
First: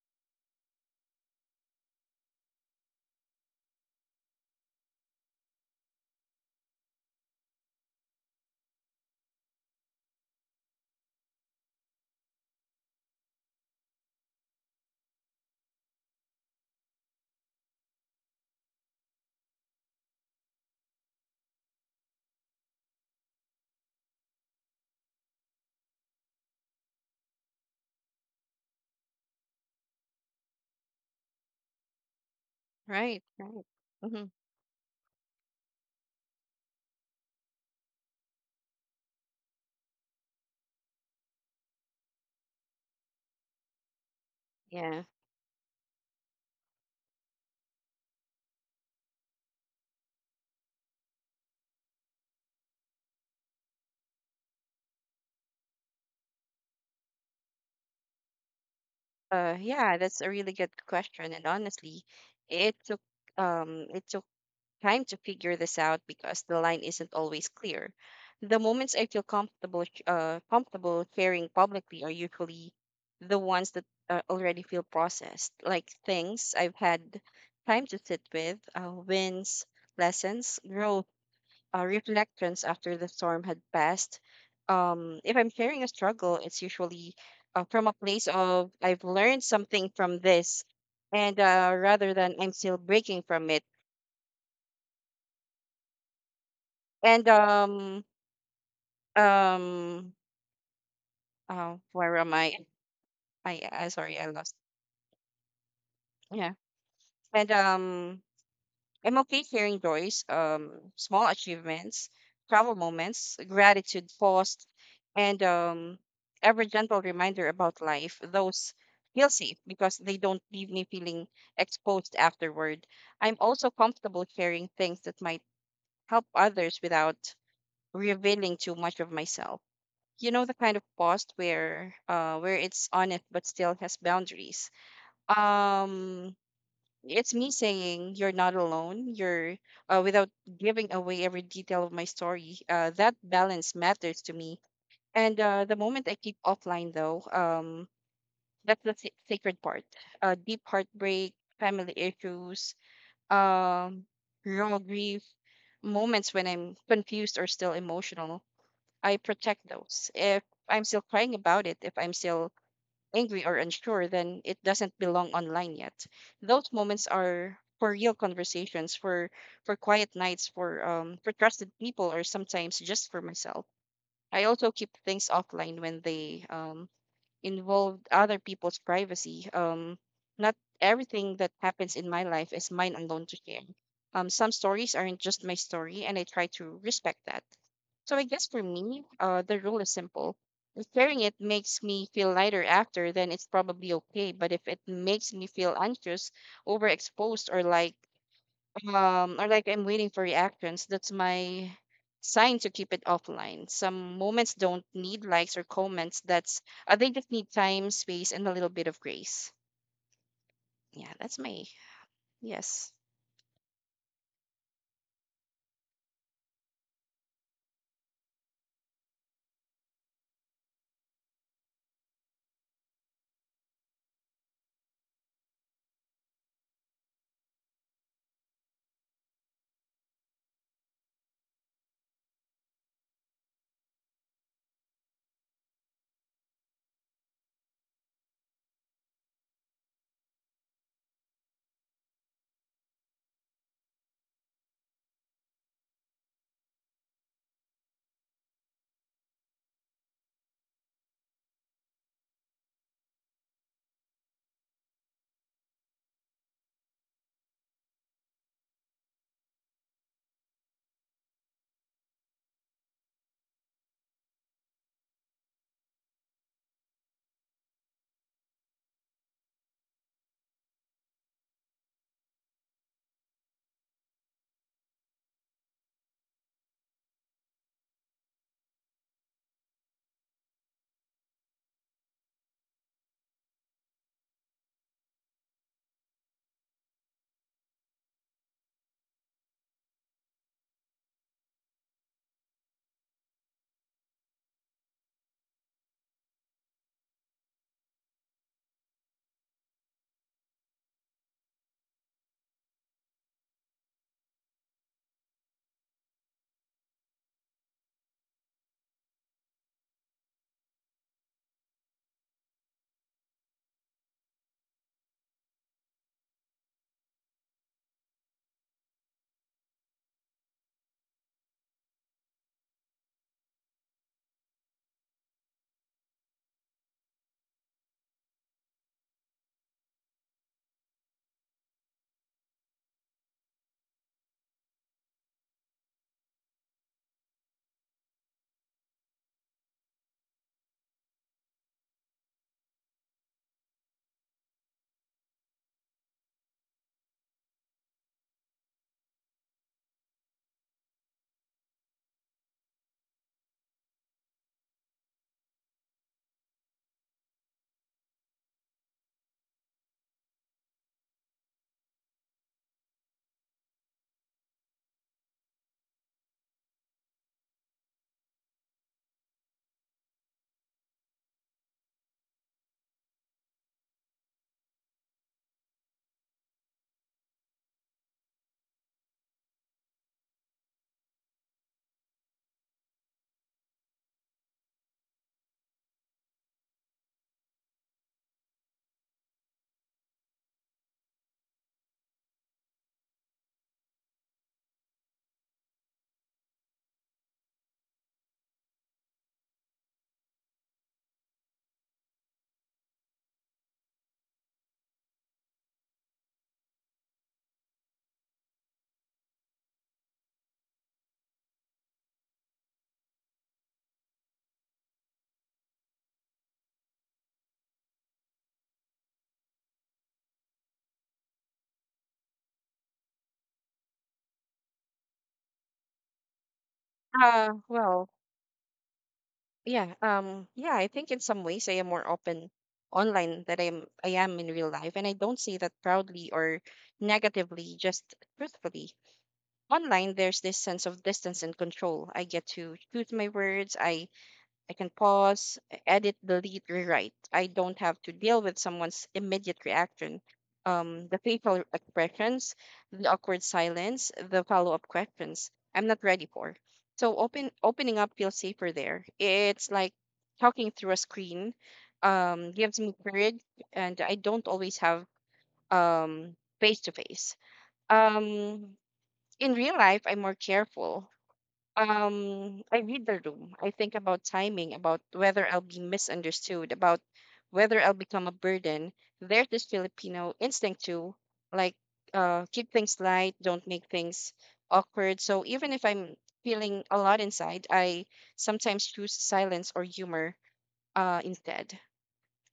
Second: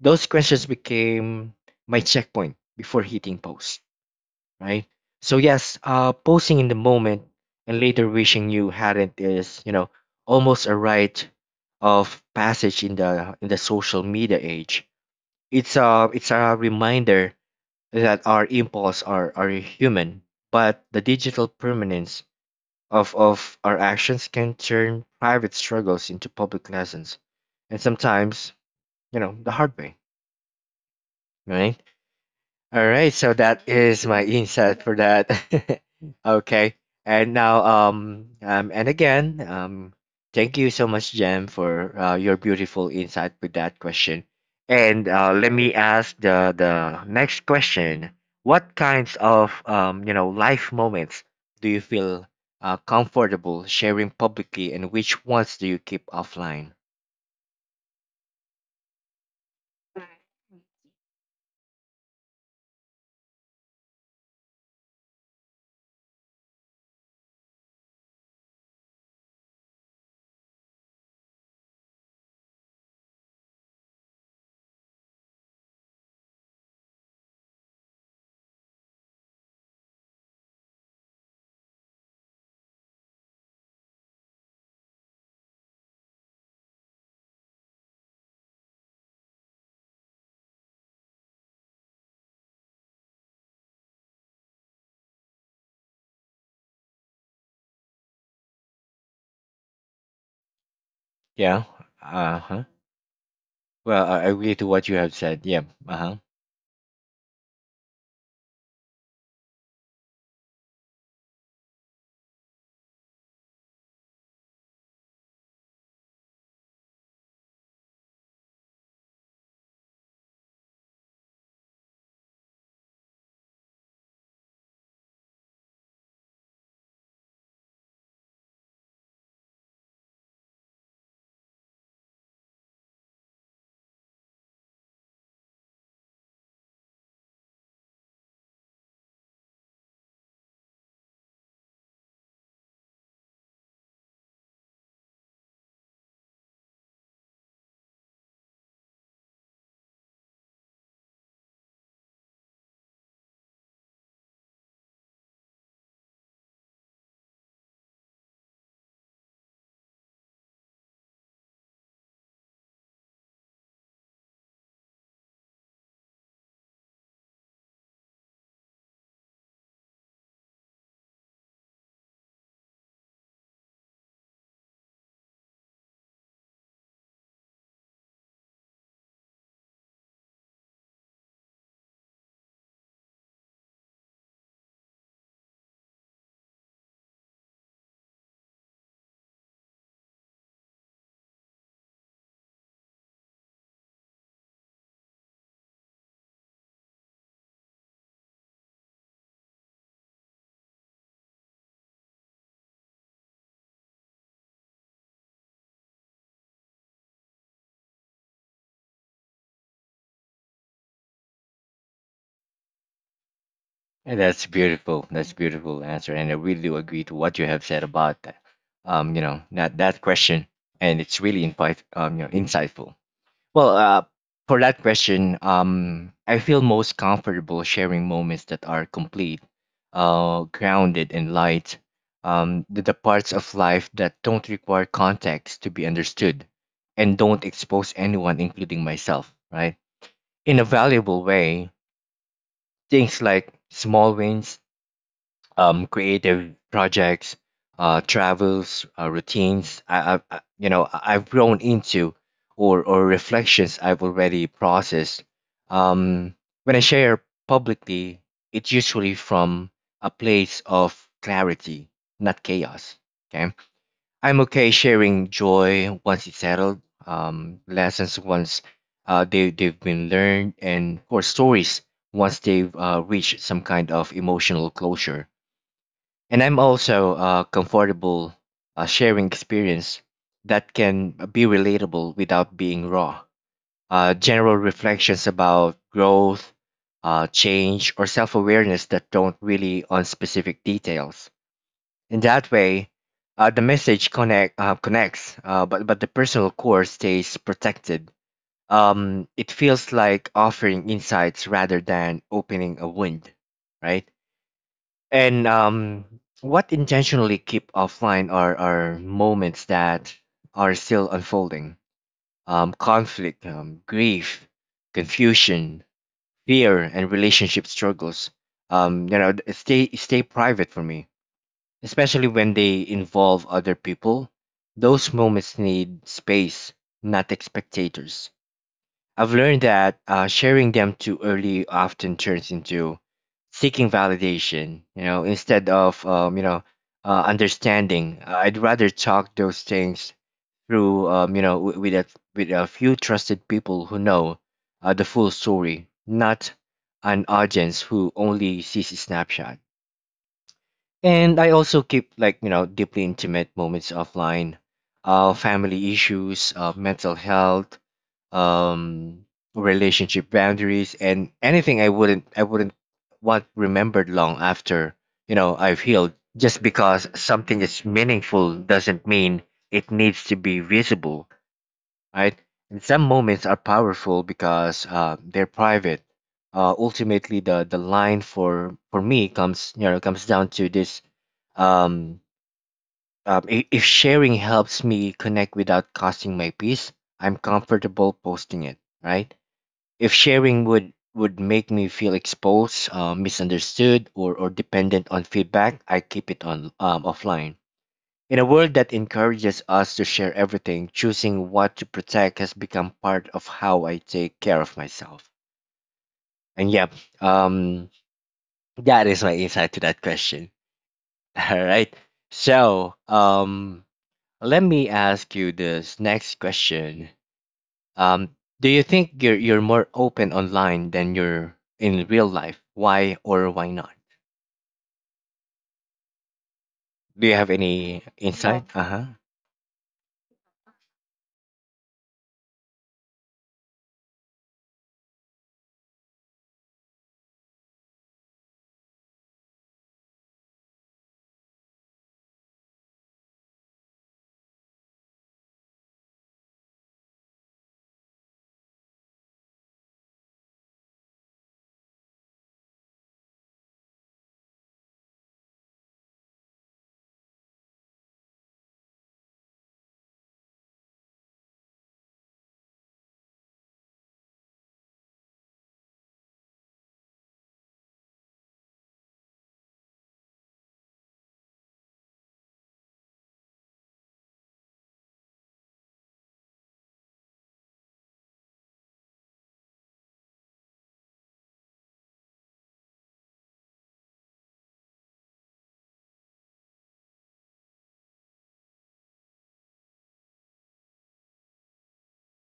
Speaker 1: Those questions became my checkpoint before hitting post, right? So yes, posting in the moment and later wishing you hadn't is, almost a rite of passage in the social media age. It's a reminder that our impulse are human, but the digital permanence of our actions can turn private struggles into public lessons, and sometimes, the hard way, right? All right,
Speaker 2: Right.
Speaker 1: so
Speaker 2: Right.
Speaker 1: that is my
Speaker 2: Mm-hmm.
Speaker 1: insight for that. [laughs] Okay, and now and again thank you so much, Jem, for your beautiful insight with that question.
Speaker 2: Yeah.
Speaker 1: And let me ask the next question: what kinds of life moments do you feel comfortable sharing publicly, and which ones do you keep offline?
Speaker 2: Yeah, that's a really good question, and honestly, it took um it took time to figure this out because the line isn't always clear. The moments I feel comfortable sharing publicly are usually the ones that already feel processed, like things I've had time to sit with, wins, lessons, growth, reflections after the storm had passed. If I'm sharing a struggle, it's usually from a place of I've learned something from this, and rather than I'm still breaking from it. And um,
Speaker 1: Yeah.
Speaker 2: where am
Speaker 1: Uh
Speaker 2: I?
Speaker 1: huh.
Speaker 2: I
Speaker 1: Well,
Speaker 2: sorry,
Speaker 1: I
Speaker 2: I
Speaker 1: agree
Speaker 2: lost.
Speaker 1: to what you have said. Yeah. Uh huh.
Speaker 2: Yeah, and I'm okay sharing joys, small achievements, travel moments, gratitude, post, and every gentle reminder about life. Those feel safe because they don't leave me feeling exposed afterward. I'm also comfortable sharing things that might help others without revealing too much of myself. You know the kind of post where it's honest but still has boundaries. Um, it's me saying you're not alone you're without giving away every detail of my story, that balance matters to me, and the moment I keep offline though, that's the sacred part, deep heartbreak, family issues, um, raw grief, moments when I'm confused or still emotional. I protect those. If I'm still crying about it, if I'm still angry or unsure, then it doesn't belong online yet. Those moments are for real conversations, for quiet nights, for trusted people, or sometimes just for myself. I also keep things offline when they involved other people's privacy. Not everything that happens in my life is mine alone to share. Some stories aren't just my story, and I try to respect that. So I guess for me, the rule is simple. If sharing it makes me feel lighter after, then it's probably okay. But if it makes me feel anxious, overexposed, or like I'm waiting for reactions, that's my sign to keep it offline. Some moments don't need likes or comments. That's they just need time, space, and a little bit of grace. Yeah, that's my yes.
Speaker 1: And that's beautiful. That's beautiful answer, and I really do agree to what you have said about that. That that question, and it's really insight, insightful. Well, for that question, I feel most comfortable sharing moments that are complete, grounded and light. The parts of life that don't require context to be understood, and don't expose anyone, including myself, right, in a valuable way. Things like small wins, creative projects, travels, routines you know, I've grown into, or reflections I've already processed. Um, when I share publicly, it's usually from a place of clarity, not chaos. Okay, I'm okay sharing joy once it's settled, lessons once they've been learned, and of course stories once they've reached some kind of emotional closure. And I'm also comfortable sharing experience that can be relatable without being raw. General reflections about growth, change, or self awareness that don't really on specific details. In that way, the message connects, but the personal core stays protected. It feels like offering insights rather than opening a wound, right? And What intentionally keep offline are moments that are still unfolding: conflict, grief, confusion, fear, and relationship struggles. Stay private for me, especially when they involve other people. Those moments need space, not spectators. I've learned that sharing them too early often turns into seeking validation, instead of, understanding. I'd rather talk those things through, with a few trusted people who know the full story, not an audience who only sees a snapshot. And I also keep, deeply intimate moments offline: family issues, mental health, um, relationship boundaries, and anything I wouldn't want remembered long after I've healed. Just because something is meaningful doesn't mean it needs to be visible, right? And some moments are powerful because they're private. Ultimately, the line for me comes, comes down to this. Um, um, i- if sharing helps me connect without costing my peace, I'm comfortable posting it, right? If sharing would make me feel exposed, misunderstood, or dependent on feedback, I keep it on offline. In a world that encourages us to share everything, choosing what to protect has become part of how I take care of myself. And yep, um, that is my insight to that question. [laughs] All right. So, let me ask you this next question. Um, do you think you're more open online than you're in real life? Why or why not? Do you have
Speaker 2: Uh
Speaker 1: any
Speaker 2: well,
Speaker 1: insight? Well, uh huh.
Speaker 2: yeah, yeah, I think in some ways I am more open online than I am in real life. And I don't say that proudly or negatively, just truthfully. Online there's this sense of distance and control. I get to choose my words. I can pause, edit, delete, rewrite. I don't have to deal with someone's immediate reaction. The facial expressions, the awkward silence, the follow-up questions I'm not ready for. So opening up feels safer there. It's like talking through a screen. Gives me courage, and I don't always have um face to face. Um, in real life, I'm more careful, um, I read the room. I think about timing, about whether I'll be misunderstood, about whether I'll become a burden. There's this Filipino instinct to like keep things light, don't make things awkward. So even if I'm feeling a lot inside, I sometimes choose silence or humor instead.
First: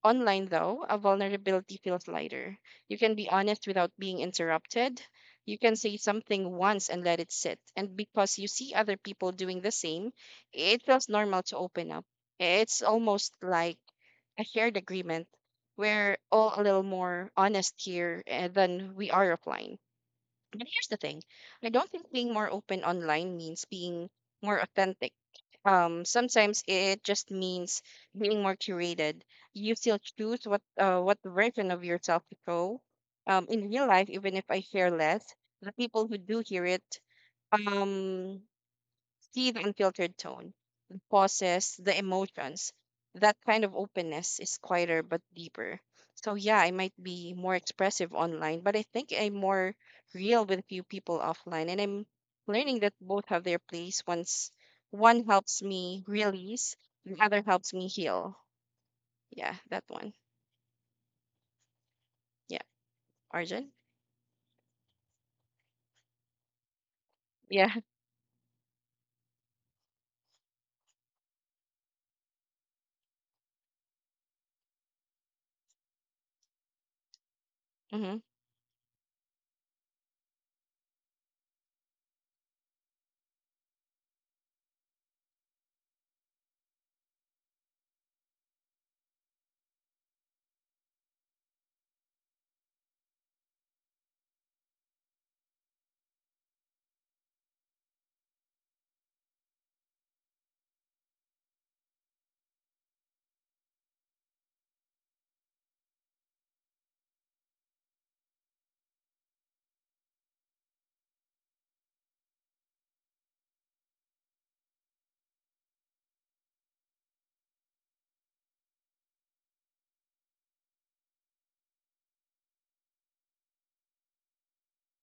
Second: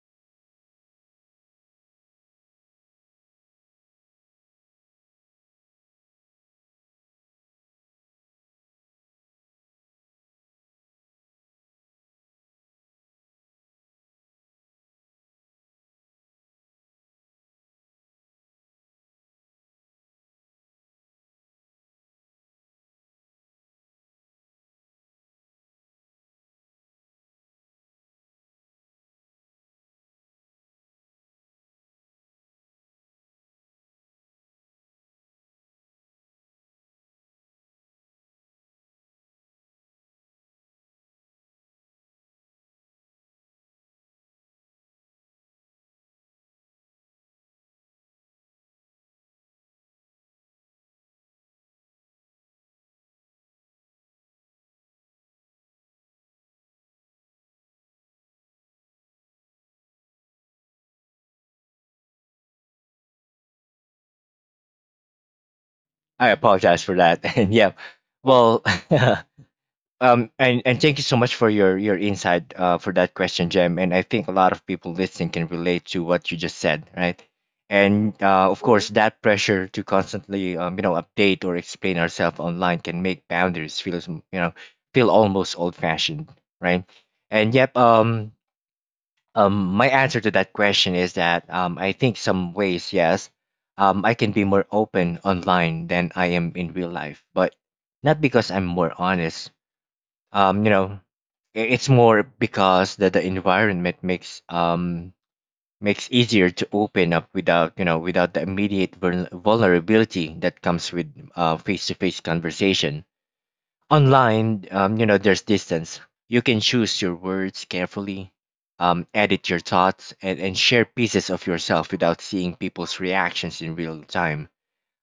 Speaker 2: Online, though, a vulnerability feels lighter. You can be honest without being interrupted. You can say something once and let it sit. And because you see other people doing the same, it feels normal to open up. It's almost like a shared agreement. We're all a little more honest here than we are offline. And here's the thing, I don't think being more open online means being more authentic. Sometimes it just means being more curated. You still choose what version of yourself to show. In real life, even if I share less, the people who do hear it, um, see the unfiltered tone, pauses, the emotions. That kind of openness is quieter but deeper. So yeah, I might be more expressive online, but I think I'm more real with few people offline. And I'm learning that both have their place. Once one helps me release, the other helps me heal. Yeah, that one. Yeah, Arjun.
Speaker 1: I apologize for that. [laughs] And
Speaker 2: Yeah.
Speaker 1: yeah,
Speaker 2: [laughs]
Speaker 1: well, [laughs] And thank you so much for your insight for that question, Jem. And I think a lot of people listening can relate to what you just said, right? And
Speaker 2: Mm-hmm.
Speaker 1: of course, that pressure to constantly update or explain ourselves online can make boundaries feel feel almost old fashioned, right? And yep, my answer to that question is that I think some ways, yes, I can be more open online than I am in real life, but not because I'm more honest, um you know it's more because that the environment makes makes easier to open up without, without the immediate vulnerability that comes with face-to-face conversation. Online, there's distance. You can choose your words carefully, edit your thoughts, and share pieces of yourself without seeing people's reactions in real time.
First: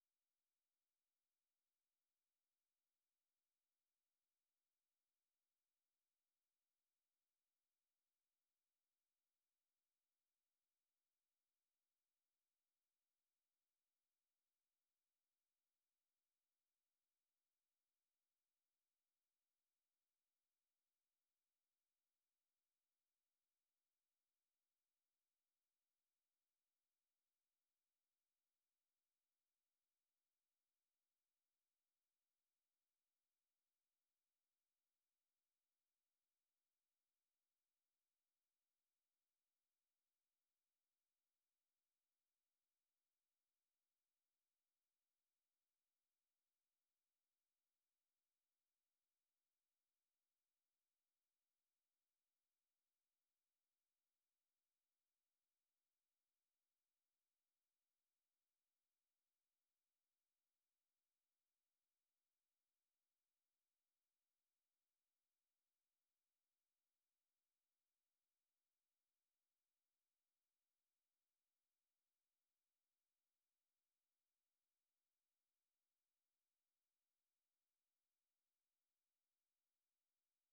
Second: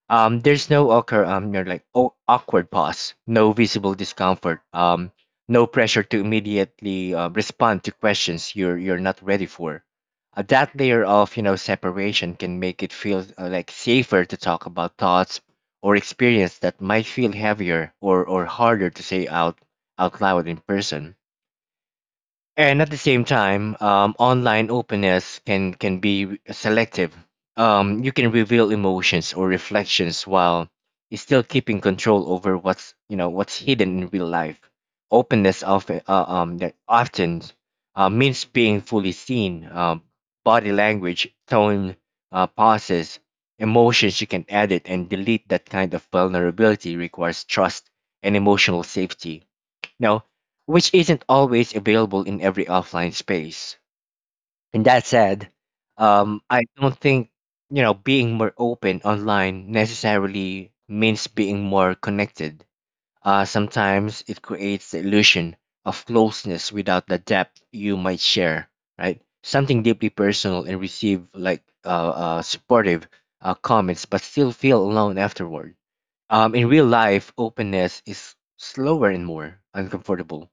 Speaker 1: There's no awkward, awkward pause, no visible discomfort, no pressure to immediately respond to questions you're not ready for. That layer of, separation can make it feel like safer to talk about thoughts or experience that might feel heavier or harder to say out loud in person. And at the same time, online openness can be selective. You can reveal emotions or reflections while still keeping control over what's, what's hidden. In real life, openness often that often means being fully seen. Body language, tone, pauses, emotions you can edit and delete. That kind of vulnerability requires trust and emotional safety, know, which isn't always available in every offline space. And that said, I don't think, being more open online necessarily means being more connected. Sometimes it creates the illusion of closeness without the depth you might share, right? Something deeply personal and receive like supportive comments, but still feel alone afterward. In real life, openness is slower and more uncomfortable,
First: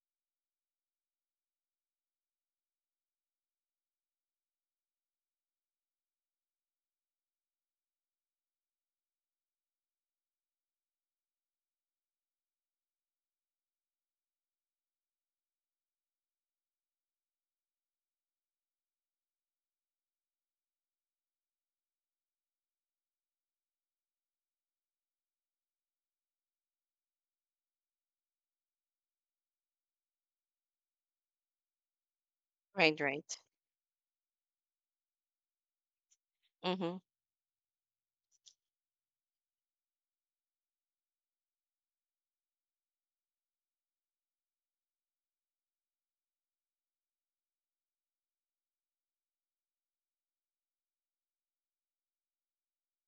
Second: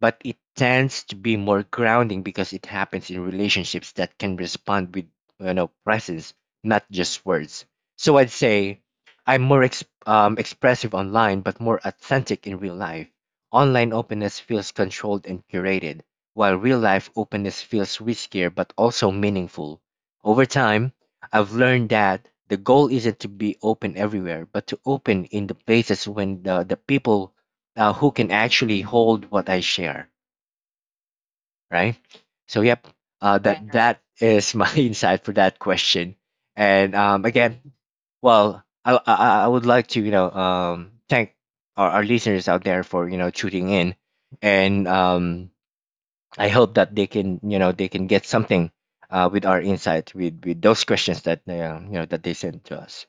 Speaker 1: but it tends to be more grounding because it happens in relationships that can respond with, presence, not just words. So I'd say I'm more expressive online, but more authentic in real life. Online openness feels controlled and curated, while real life openness feels riskier but also meaningful. Over time, I've learned that the goal isn't to be open everywhere, but to open in the places when the people who can actually hold what I share, right? So, yep,
Speaker 2: Right. Right.
Speaker 1: that Right, right. That is my [laughs] insight for that question. And
Speaker 2: Mm-hmm.
Speaker 1: again, well, I would like to, thank our listeners out there for, tuning in, and I hope that they can, they can get something with our insight with those questions that that they sent to us.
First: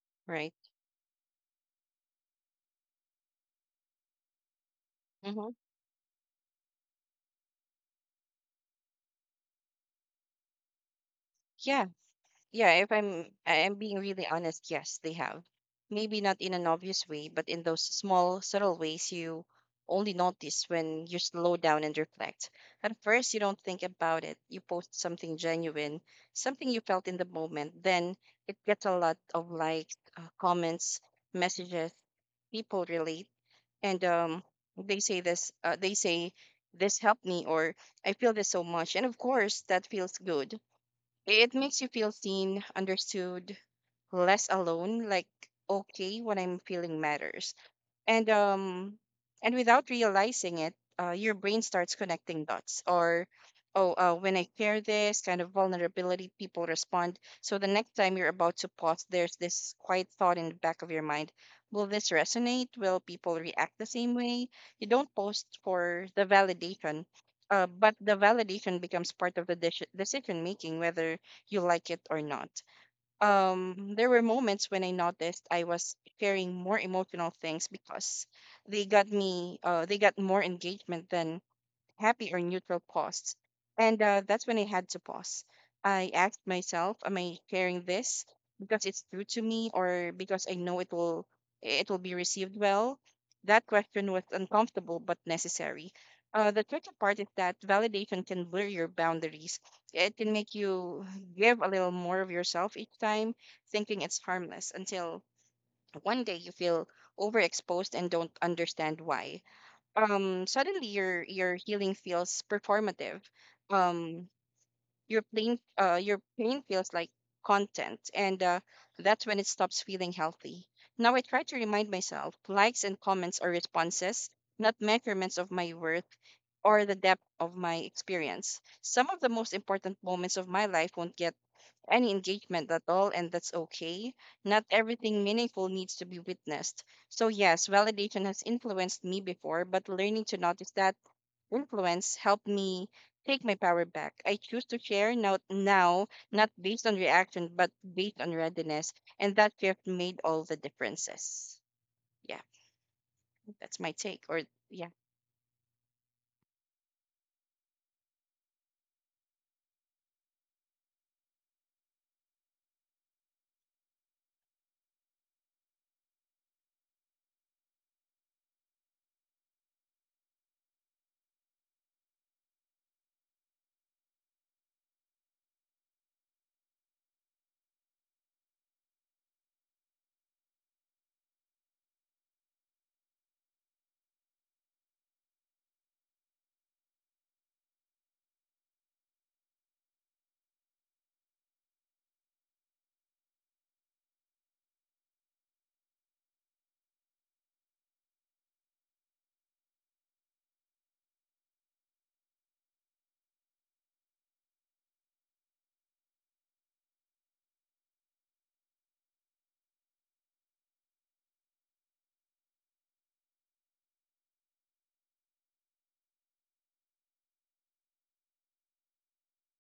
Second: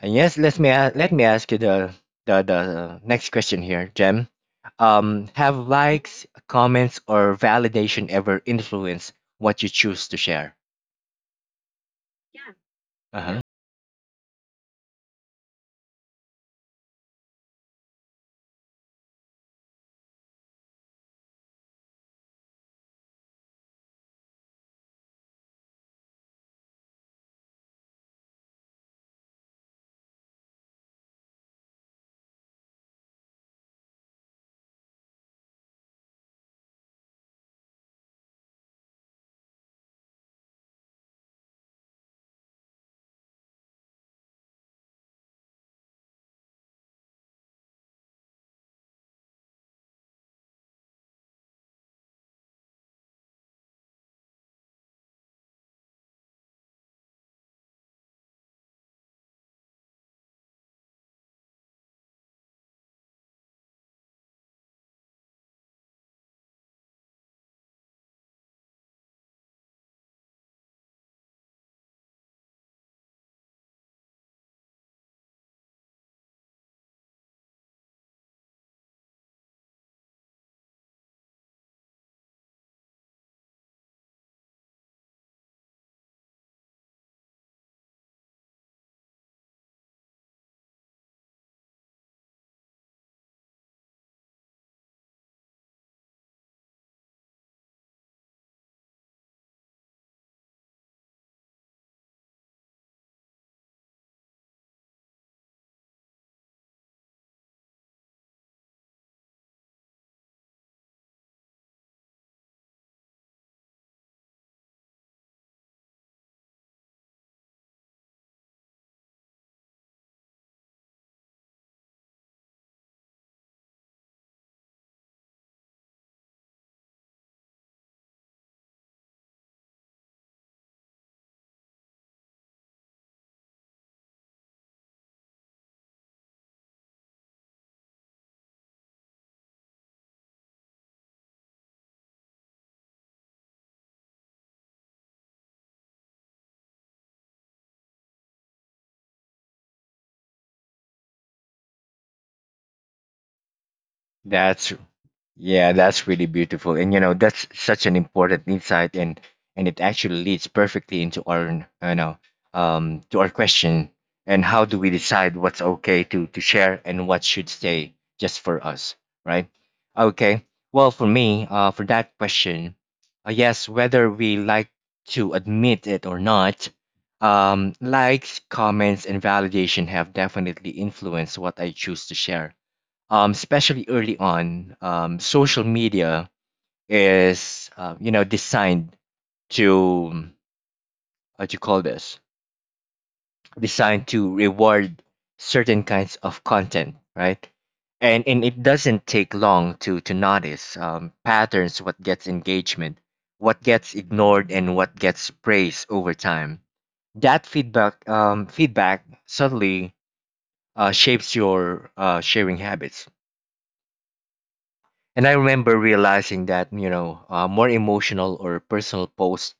Speaker 1: And yes,
Speaker 2: Right.
Speaker 1: let me let me ask you the the next question here, Jem.
Speaker 2: Mm-hmm.
Speaker 1: Have likes, comments, or validation ever influenced what you choose to share?
Speaker 2: Yeah. Yeah, if I'm I- am
Speaker 1: Uh-huh.
Speaker 2: i am being really honest, yes, they have. Maybe not in an obvious way, but in those small, subtle ways you only notice when you slow down and reflect. At first, you don't think about it. You post something genuine, something you felt in the moment. Then it gets a lot of likes, comments, messages. People relate, and they say this helped me, or I feel this so much. And of course, that feels good. It makes you feel seen, understood, less alone, like okay when I'm feeling matters. And um and without realizing it, your brain starts connecting dots. Or oh uh, when I share this kind of vulnerability, people respond. So the next time you're about to pause, there's this quiet thought in the back of your mind, will this resonate, will people react the same way? You don't post for the validation, but the validation becomes part of the decision making whether you like it or not. Um, there were moments when I noticed I was sharing more emotional things because they got more engagement than happy or neutral pause. And that's when I had to pause. I asked myself, am I sharing this because it's true to me or because I know it will be received well? That question was uncomfortable but necessary. The tricky part is that validation can blur your boundaries. It can make you give a little more of yourself each time, thinking it's harmless until one day you feel overexposed and don't understand why. Um, suddenly your healing feels performative. Um, your pain feels like content, and that's when it stops feeling healthy. Now I try to remind myself, likes and comments are responses, not measurements of my worth or the depth of my experience. Some of the most important moments of my life won't get any engagement at all, and that's okay. Not everything meaningful needs to be witnessed. So, yes, validation has influenced me before, but learning to notice that influence helped me take my power back. I choose to share now, not based on reaction, but based on readiness. And that shift made all the differences. Yeah, that's my take. Or,
Speaker 1: That's
Speaker 2: yeah.
Speaker 1: yeah, that's really beautiful. And you know, that's such an important insight and it actually leads perfectly into our, to our question. And how do we decide what's okay to share and what should stay just for us, right? Okay. Well, for me, for that question, yes, whether we like to admit it or not, likes, comments and validation have definitely influenced what I choose to share, especially early on. Social media is designed to, what you call this designed to reward certain kinds of content, right? And it doesn't take long to notice patterns, what gets engagement, what gets ignored, and what gets praised over time. That feedback, feedback subtly shapes your sharing habits. And I remember realizing that, you know, more emotional or personal posts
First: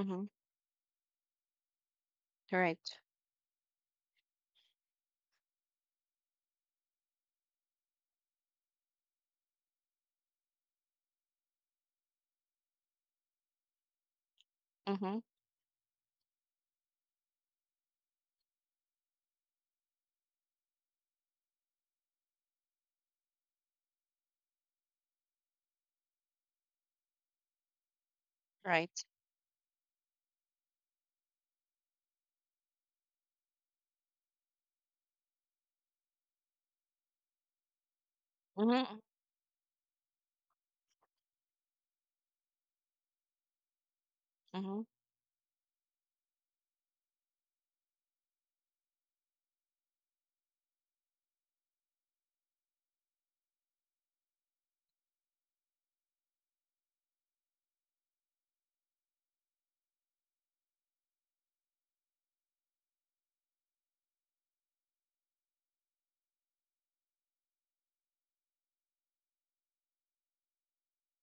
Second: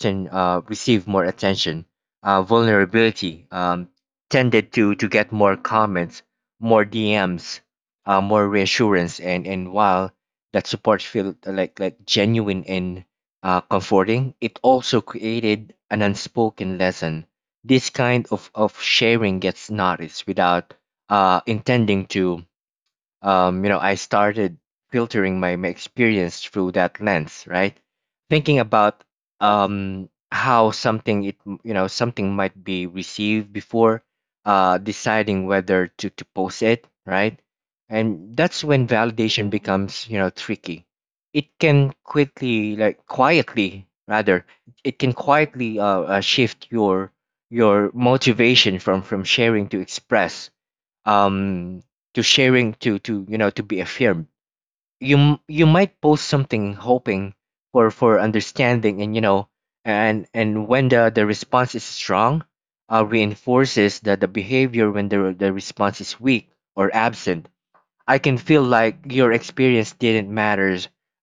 Speaker 2: Mm-hmm.
Speaker 1: receive more attention.
Speaker 2: Right.
Speaker 1: Vulnerability tended to get more comments, more DMs, more reassurance. And while that support felt like genuine and comforting, it also
Speaker 2: Mm-hmm.
Speaker 1: created an unspoken lesson. This kind of sharing gets noticed. Without intending to, I started filtering my, my experience through that lens, right? Thinking
Speaker 2: Right.
Speaker 1: about how something, it you know something might be received before deciding whether to post it, right? And that's when
Speaker 2: Mm-hmm.
Speaker 1: validation becomes, tricky. It can quickly like quietly rather
Speaker 2: Mm-hmm.
Speaker 1: it can quietly shift your motivation from sharing to express, um to sharing to, to be affirmed. You might post something hoping for understanding, and, and when the response is strong, reinforces that the behavior. When the response is weak or absent, I can feel like your experience didn't matter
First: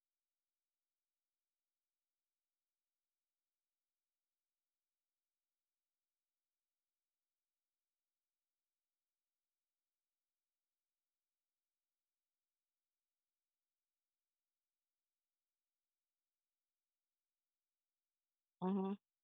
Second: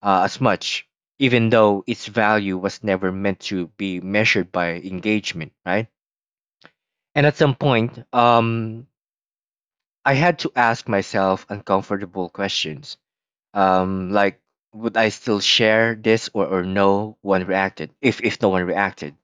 Speaker 1: as much, even though its value was never meant to be measured by engagement, right? And at some point I had to ask myself uncomfortable questions. Like, would I still share this or no one reacted? If no one
Speaker 2: Mm-hmm.
Speaker 1: reacted,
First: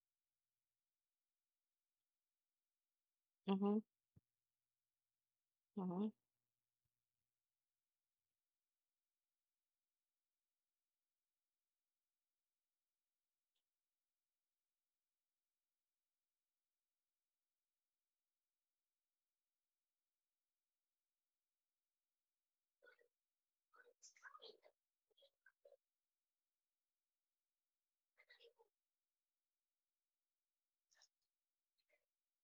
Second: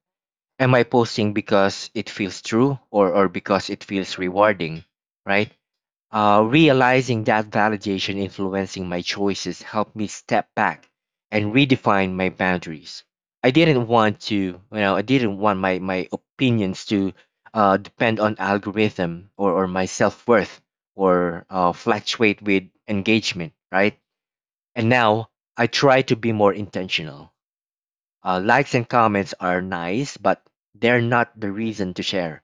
Speaker 1: am I posting because it feels true, or because
Speaker 2: Mm-hmm.
Speaker 1: it feels rewarding? Right?
Speaker 2: Mm-hmm.
Speaker 1: Realizing that validation influencing my choices helped me step back and redefine my boundaries. I didn't want to, I didn't want my, my opinions to depend on algorithm, or my self worth, or fluctuate with engagement, right? And now I try to be more intentional. Likes and comments are nice, but they're not the reason to share.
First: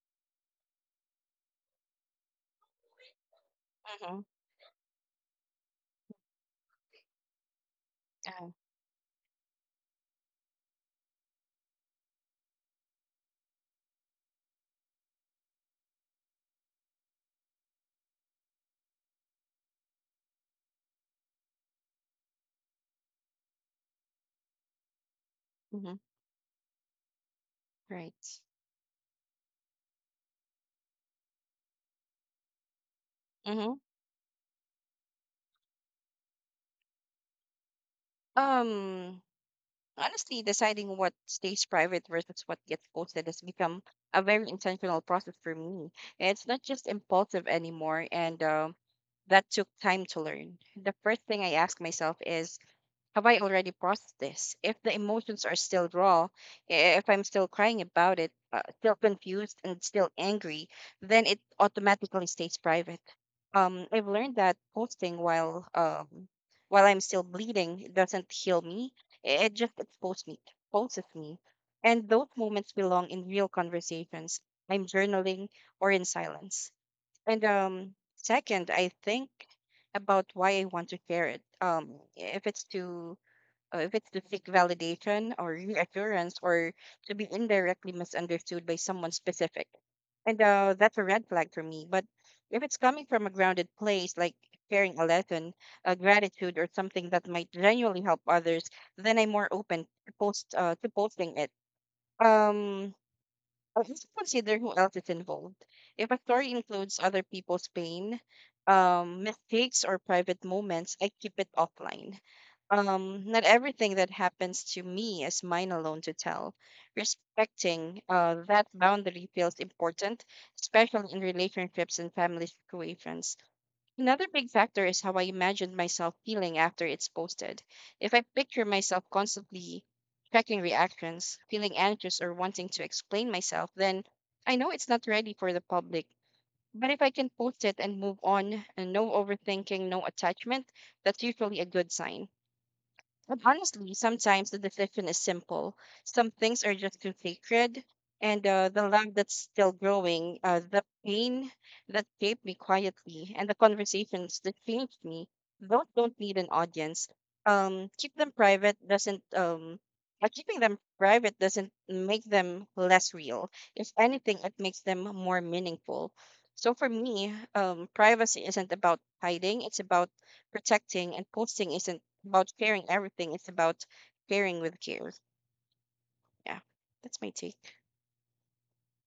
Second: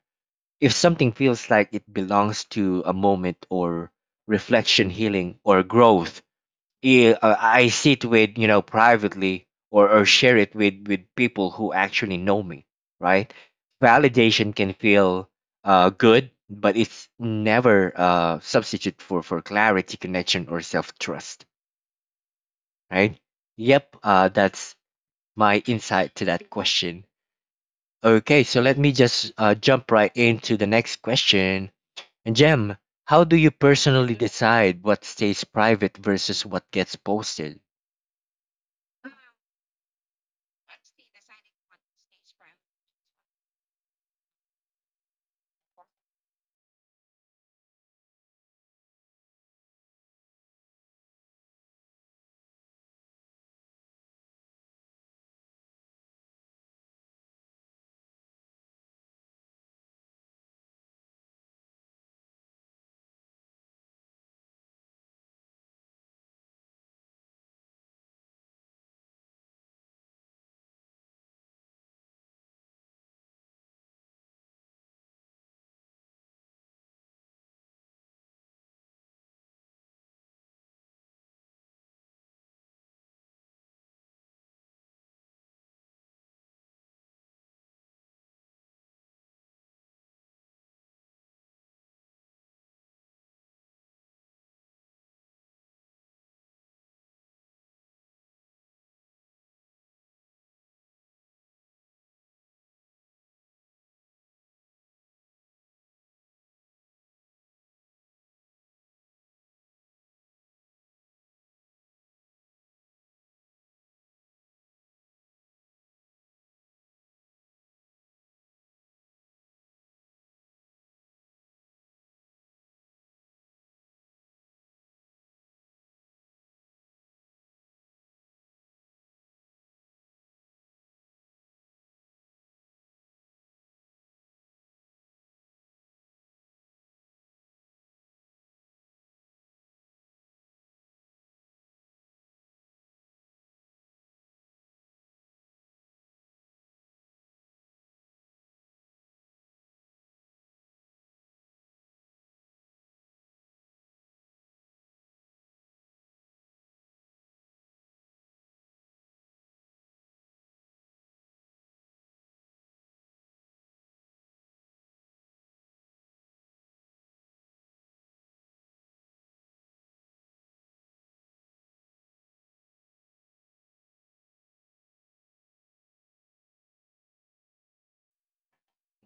Speaker 1: If something feels like it belongs to a moment or
Speaker 2: Mm-hmm.
Speaker 1: reflection, healing, or growth, I sit with,
Speaker 2: Yeah.
Speaker 1: privately, or share it with people who actually know me, right? Validation can feel good, but it's never substitute for clarity, connection, or self trust, right? Yep, that's my
Speaker 2: Mm-hmm.
Speaker 1: insight to that question.
Speaker 2: Right.
Speaker 1: Okay, so let me just jump right into the next question. And Jem, how do you
Speaker 2: Mm-hmm.
Speaker 1: personally decide what stays private versus what gets posted?
Speaker 2: Um, honestly, deciding what stays private versus what gets posted has become a very intentional process for me. It's not just impulsive anymore, and that took time to learn. The first thing I ask myself is, have I already processed this? If the emotions are still raw, if I'm still crying about it, still confused and still angry, then it automatically stays private. I've learned that posting while I'm still bleeding doesn't heal me. It just exposes me, and those moments belong in real conversations. I'm journaling or in silence. And second, I think about why I want to share it. If it's to seek validation or reassurance or to be indirectly misunderstood by someone specific. And that's a red flag for me. But if it's coming from a grounded place, like sharing a lesson, a gratitude, or something that might genuinely help others, then I'm more open to post to posting it. Um, I also consider who else is involved. If a story includes other people's pain, mistakes, or private moments, I keep it offline. Not everything that happens to me is mine alone to tell. Respecting that boundary feels important, especially in relationships and family situations. Another big factor is how I imagine myself feeling after it's posted. If I picture myself constantly checking reactions, feeling anxious, or wanting to explain myself, then I know it's not ready for the public. But if I can post it and move on, and no overthinking, no attachment, that's usually a good sign. And honestly, sometimes the decision is simple. Some things are just too sacred, and the love that's still growing, the pain that shaped me quietly, and the conversations that changed me. Those don't need an audience. Um, keep them private doesn't um, Keeping them private doesn't make them less real. If anything, it makes them more meaningful. So for me, privacy isn't about hiding. It's about protecting. And posting isn't about sharing everything, it's about sharing with care. Yeah, that's my take.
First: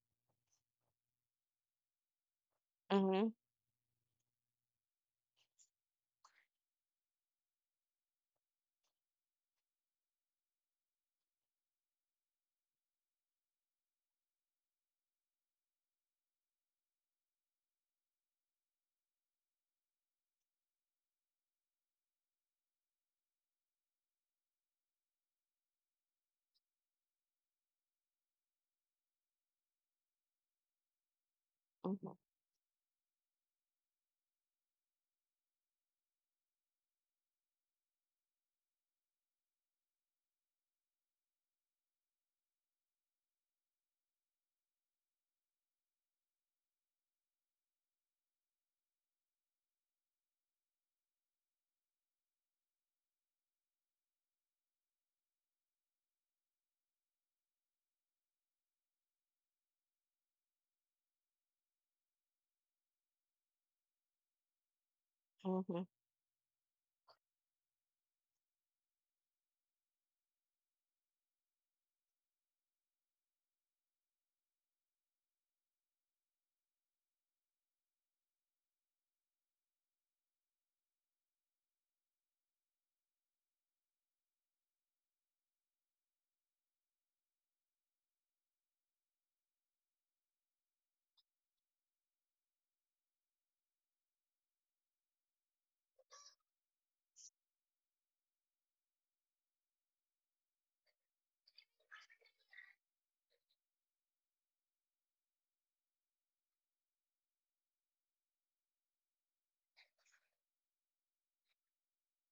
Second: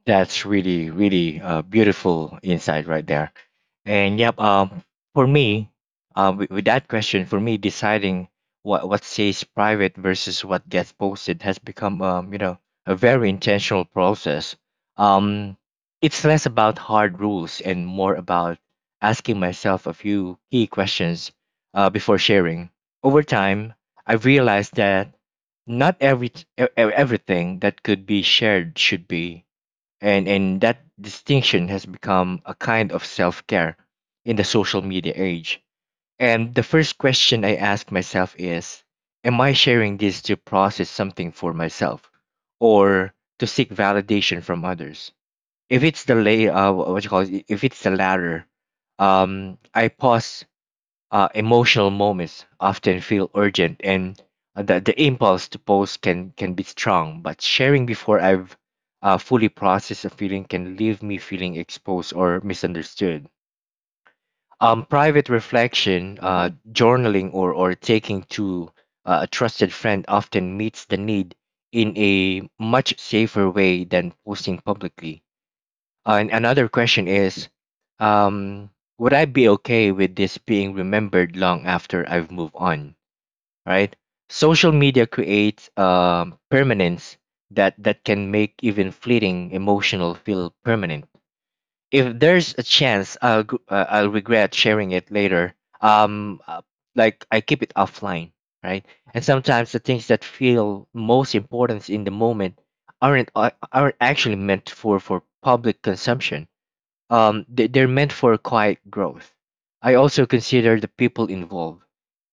Speaker 1: That's really, really beautiful insight right
Speaker 2: Mm-hmm.
Speaker 1: there. And yep, for me, with that question, for me, deciding what stays private versus what gets posted has become, a very intentional process. Um, it's less about hard rules and more about asking myself a few key questions before sharing. Over time, I've realized that not every everything that could be shared should be, and that distinction has
Speaker 2: Mm-hmm.
Speaker 1: become a kind of self-care in the social media age. And the first question I ask myself is, am I sharing this to process something for myself or to seek validation from others? If it's the lay what you call it, if it's the latter, I pause. Emotional moments often feel urgent, and the impulse to post can be strong, but sharing before I've fully processed a feeling can leave me feeling exposed or misunderstood. Private
Speaker 2: Mm-hmm.
Speaker 1: reflection, journaling, or taking to a trusted friend often meets the need in a much safer way than posting publicly. And another question is, um, would I be okay with this being remembered long after I've moved on? Right? Social media creates permanence that can make even fleeting emotional feel permanent. If there's a chance I'll regret sharing it later. Um, uh, like, I keep it offline, right? And sometimes the things that feel most important in the moment aren't actually meant for public consumption. They're meant for quiet growth. I also consider the people involved.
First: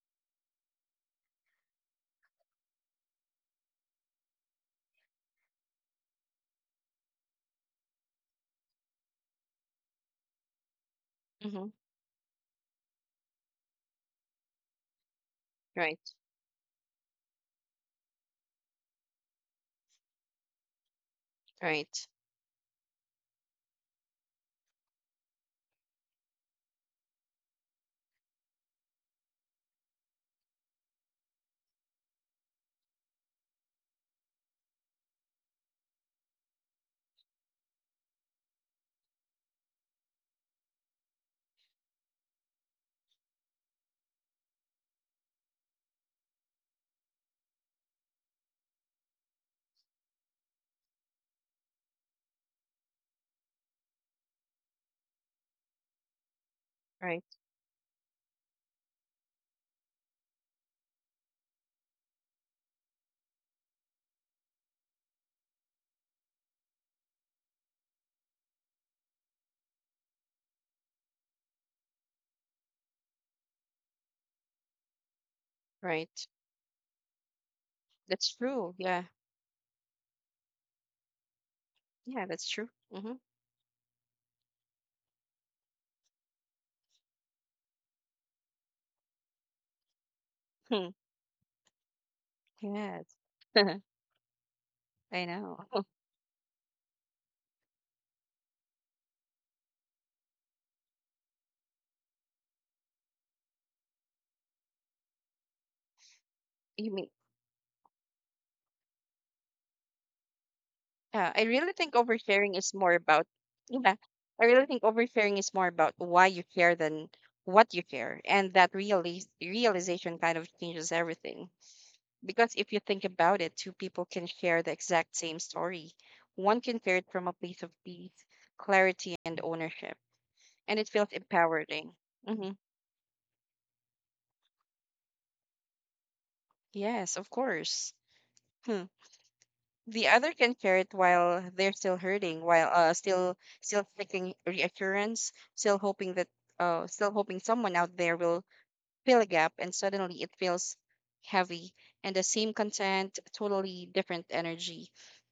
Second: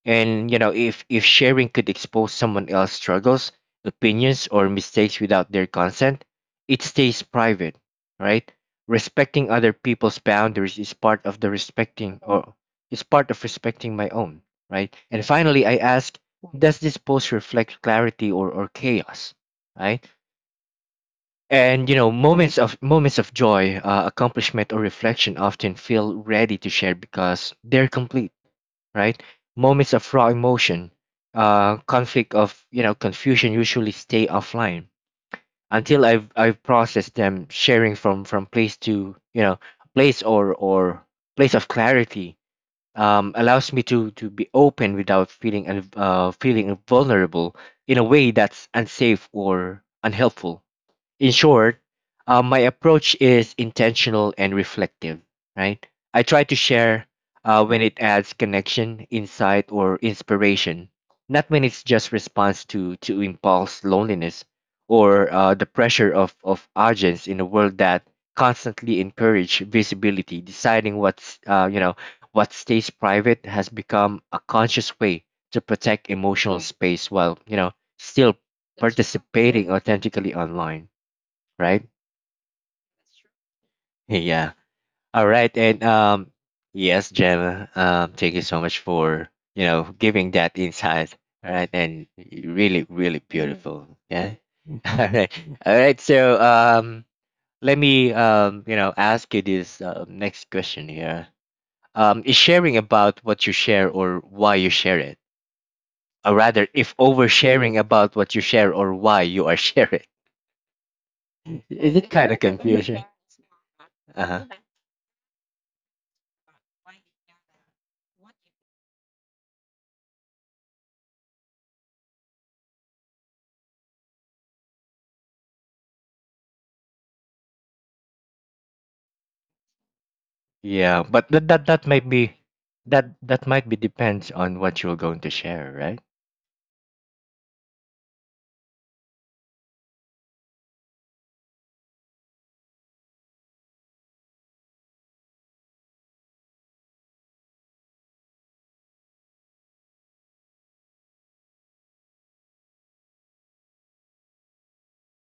Speaker 1: And you know, if sharing could expose someone else's struggles, opinions, or mistakes without their consent, it stays private, right? Respecting other people's boundaries is part of the
Speaker 2: Mm-hmm.
Speaker 1: respecting or is part of respecting my own, right? And finally, I
Speaker 2: Right,
Speaker 1: ask, does this post reflect clarity or chaos, right? And you
Speaker 2: right,
Speaker 1: know, moments of joy, accomplishment, or reflection often feel ready to share because they're complete, right? Moments of raw emotion, conflict, of you know, confusion usually stay offline until I've processed them. Sharing from place to you know place or place of clarity allows me to be open without feeling vulnerable in a way that's unsafe or unhelpful. In short, my approach is intentional and reflective, right? I try to share
Speaker 2: right,
Speaker 1: when it adds connection, insight, or inspiration, not when it's just response to, impulse, loneliness, or the pressure of, urgence in a world that constantly encourage visibility. Deciding what stays private has become a conscious way to protect
Speaker 2: right.
Speaker 1: emotional space while, you know, still
Speaker 2: That's true, yeah.
Speaker 1: participating authentically online, right?
Speaker 2: Yeah, that's true.
Speaker 1: Yeah. All right. And yes, Gemma, thank you so much for, you know, giving that
Speaker 2: Mm-hmm.
Speaker 1: insight. All right. And really,
Speaker 2: Yes.
Speaker 1: really beautiful.
Speaker 2: [laughs]
Speaker 1: Yeah. [laughs] All
Speaker 2: I
Speaker 1: right.
Speaker 2: know.
Speaker 1: All
Speaker 2: [laughs]
Speaker 1: right. So let me, you know, ask you this next question here. Is sharing about what you share or why you share it? Or rather,
Speaker 2: You
Speaker 1: if
Speaker 2: mean,
Speaker 1: oversharing about what you share or why you are sharing,
Speaker 2: yeah i
Speaker 1: [laughs]
Speaker 2: really
Speaker 1: is
Speaker 2: think
Speaker 1: it kind of
Speaker 2: oversharing is more
Speaker 1: confusion?
Speaker 2: about yeah,
Speaker 1: Uh-huh.
Speaker 2: I really think oversharing is more about why you care than what you care, and that realization kind of changes everything. Because if you think about it, two people can share the exact same story. One can hear it from a place of peace, clarity, and ownership, and it
Speaker 1: Yeah,
Speaker 2: feels
Speaker 1: but that that
Speaker 2: empowering.
Speaker 1: that might be
Speaker 2: Hmm.
Speaker 1: that might be depends on what you're going to share, right?
Speaker 2: Yes, of course. Hmm. The other can share it while they're still hurting, while still seeking reassurance, still hoping that still hoping someone out there will fill a gap, and suddenly it feels heavy. And the same content, totally different energy.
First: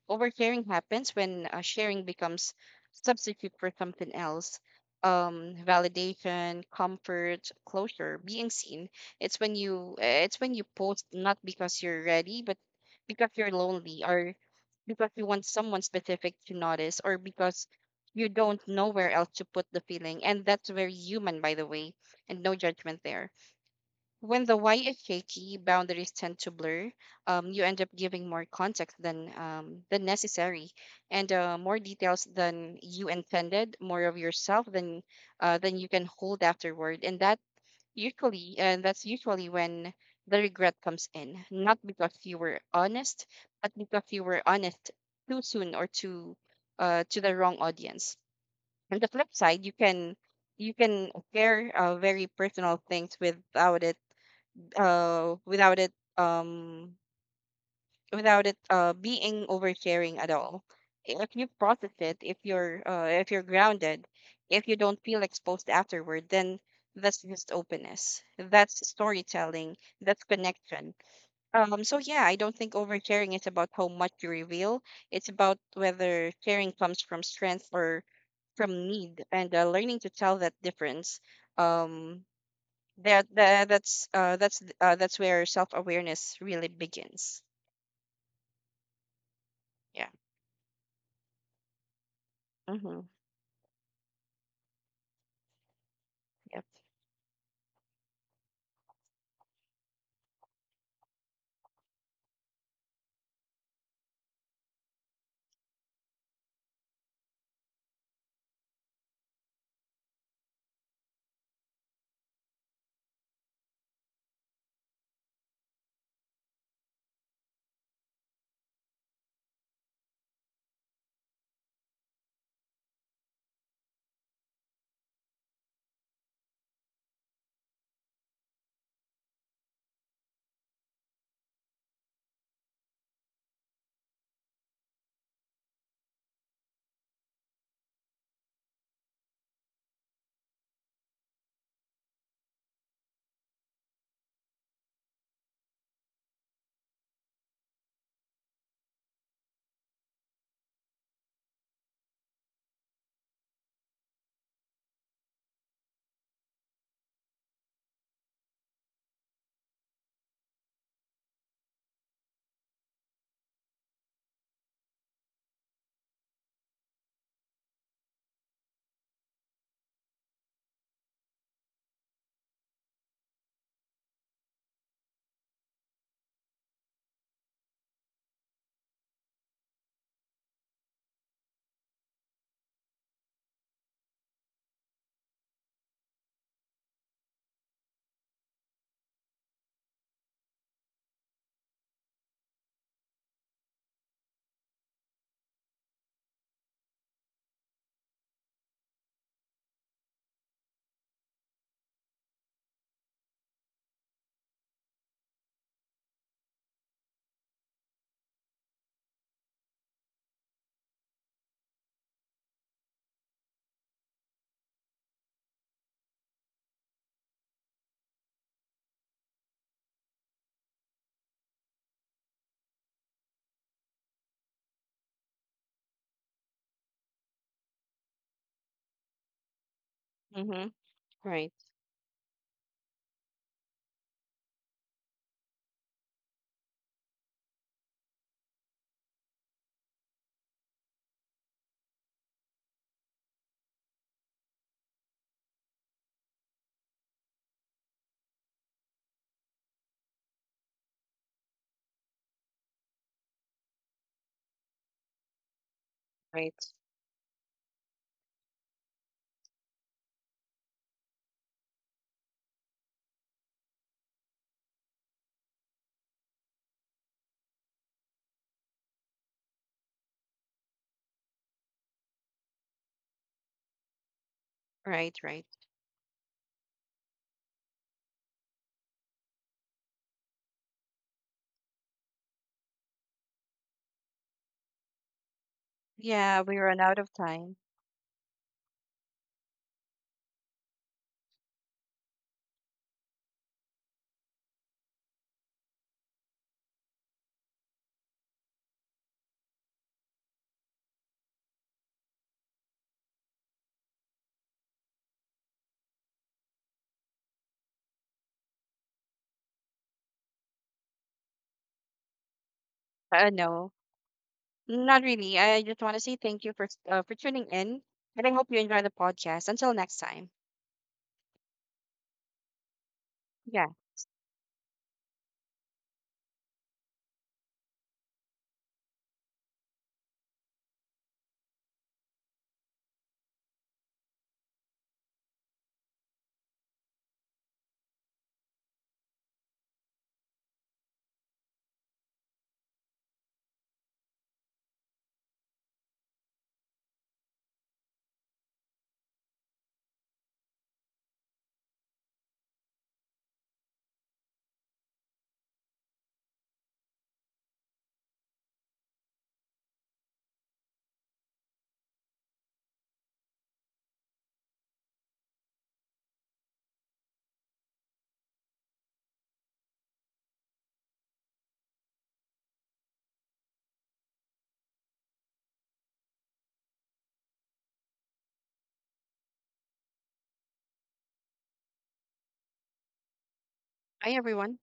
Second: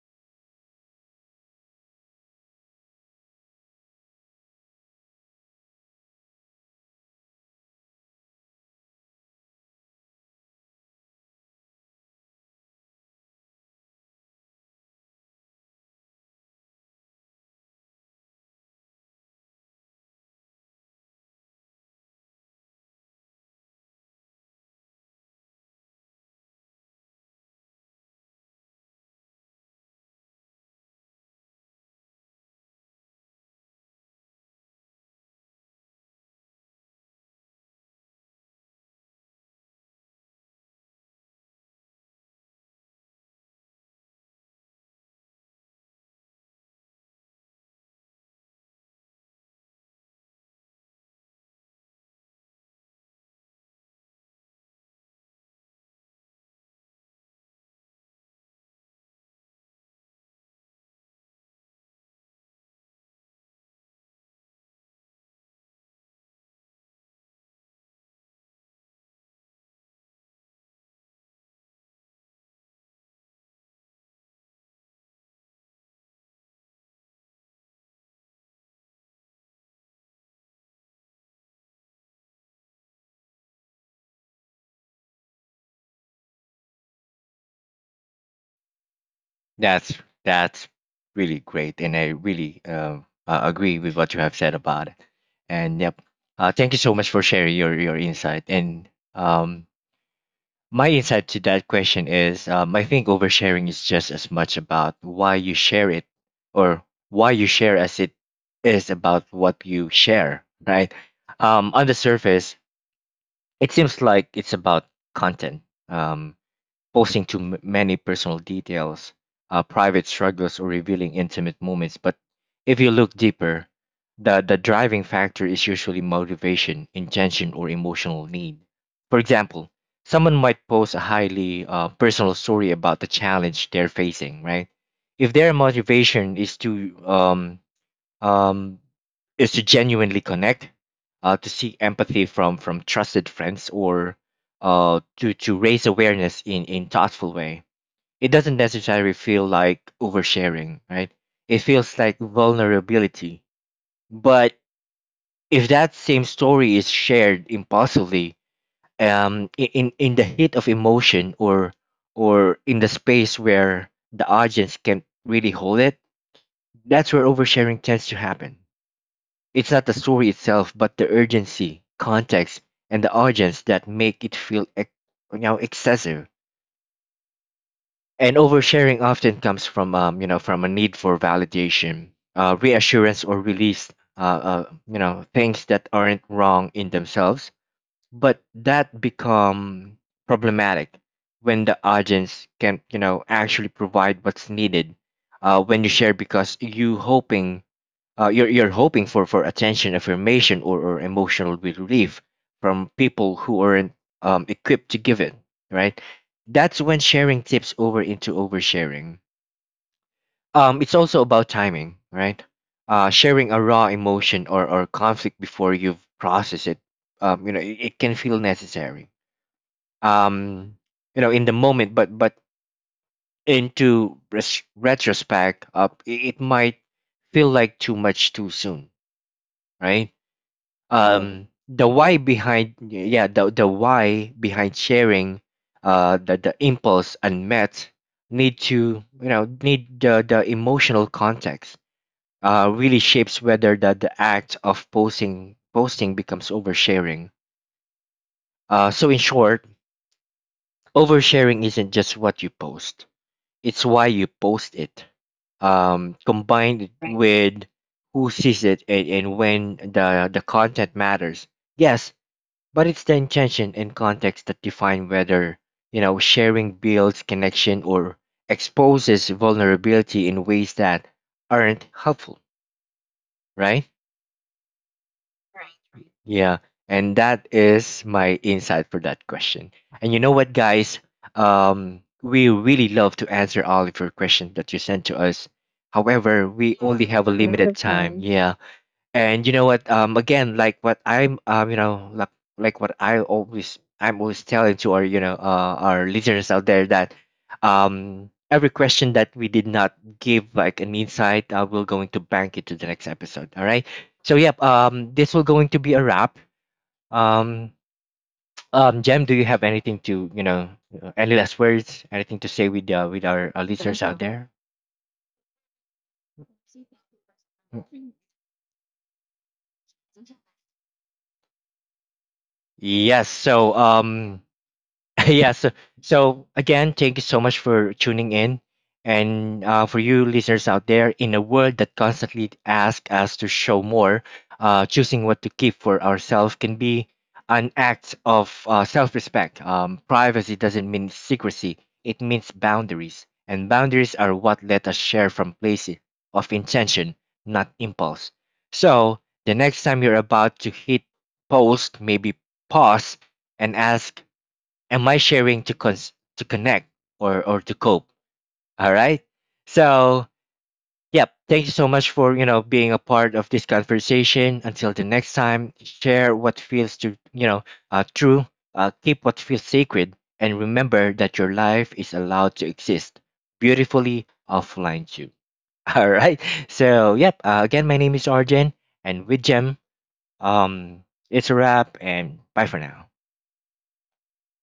Speaker 2: Oversharing happens when sharing becomes substitute for something else. Validation, comfort, closure, being seen. It's when you post not because you're ready, but because you're lonely, or because you want someone specific to notice, or because you don't know where else to put the feeling. And that's very human, by the way, and no judgment there. When the why is shaky, boundaries tend to blur. You end up giving more context than necessary, and more details than you intended, more of yourself than you can hold afterward. And that's usually when the regret comes in, not because you were honest, but because you were honest too soon, or too to the wrong audience. On the flip side, you can share very personal things without it without it um without it being oversharing at all. If you process it, if you're grounded, if you don't feel exposed afterward, then that's just openness, that's storytelling, that's connection. So yeah, I don't think oversharing is about how much you reveal. It's about whether sharing comes from strength or from need. And learning to tell that difference, um that's where self awareness really begins.
Speaker 1: That's
Speaker 2: Yeah.
Speaker 1: that's really great, and I really
Speaker 2: Mm-hmm.
Speaker 1: agree with what you have said about it. And yep,
Speaker 2: Yep.
Speaker 1: thank you so much for sharing your insight. And um, my insight to that question is, I think oversharing is just as much about why you share it, or why you share as it is about what you share, right? On the surface, it seems like it's about content, um, posting many personal details, private struggles, or revealing intimate moments. But if you look deeper, the driving factor is usually motivation, intention, or emotional need. For example, someone might post a highly personal story about the challenge they're facing, right? If their motivation is to um, um, genuinely connect, to seek empathy from trusted friends, or to raise awareness in thoughtful way, it doesn't necessarily feel like oversharing, right? It feels like vulnerability. But if that same story is shared impulsively, in the heat of emotion or in the space where the audience can really hold it, that's where oversharing tends to happen. It's not the story itself, but the urgency, context, and the audience that make it feel you know, excessive. And oversharing often comes from you know, from a need for validation, reassurance, or release. Uh, uh, you know, things that aren't wrong in themselves, but that become problematic when the audience can, you know, actually provide what's needed, when you share because you hoping, you're hoping for attention, affirmation, or, emotional relief from people who aren't equipped to give it, right? That's when sharing tips over into oversharing. It's also about timing, right? Sharing a raw emotion or, conflict before you've processed it, you know, it can feel necessary. Um, you know, in the moment, but into retrospect, it, it might feel like too much too soon, right?
Speaker 2: Mm-hmm. Right,
Speaker 1: The why behind, yeah, the why behind sharing, the impulse, unmet need to, you know, need the emotional context really shapes whether the act of posting becomes oversharing. So in short, oversharing isn't just what you post, it's why you post it,
Speaker 2: right,
Speaker 1: combined with who sees it and, when. The content matters, yes, but it's the intention and context that define whether, you know, sharing builds connection or exposes vulnerability in ways that aren't helpful, right?
Speaker 2: right, right.
Speaker 1: Yeah, and that is my insight for that question. And you know what, guys? We really love to answer all of your questions that you sent to us.
Speaker 2: Yeah,
Speaker 1: However,
Speaker 2: we
Speaker 1: we
Speaker 2: run out
Speaker 1: only
Speaker 2: of
Speaker 1: have a
Speaker 2: time.
Speaker 1: limited time. Yeah. And you know what? Again, like what I always, I'm always telling to our, you know, our listeners out there that, every question that we did not give like an insight, we're going to bank it to the next episode. All right. So yep. This will going to be a wrap. Um, Jem, do you have anything to, you know, any last words, anything to say with our
Speaker 2: No,
Speaker 1: listeners out there?
Speaker 2: not really, I just want to say thank you for for tuning in,
Speaker 1: Mm.
Speaker 2: and I hope you enjoy the podcast until next time.
Speaker 1: Yes.
Speaker 2: Yeah.
Speaker 1: So. [laughs] Yeah, so, so again, thank you so much for tuning in. And for you listeners out there, in a world that constantly asks us to show more, choosing what to keep for ourselves can be an act of self respect. Privacy doesn't mean secrecy, it means boundaries. And boundaries are what let us share from places of intention, not impulse. So the next time you're about to hit post, maybe pause and ask, am I sharing to to connect or to cope? All right. So yep, thank you so much for, you know, being a part of this conversation. Until the next time, share what feels to you know true. Keep what feels sacred, and remember that your life is allowed to exist beautifully offline too. [laughs] All right. So yep. Again, my name is Arjen, and with Jem, um, it's a wrap, and bye for now.
Speaker 2: Bye, everyone.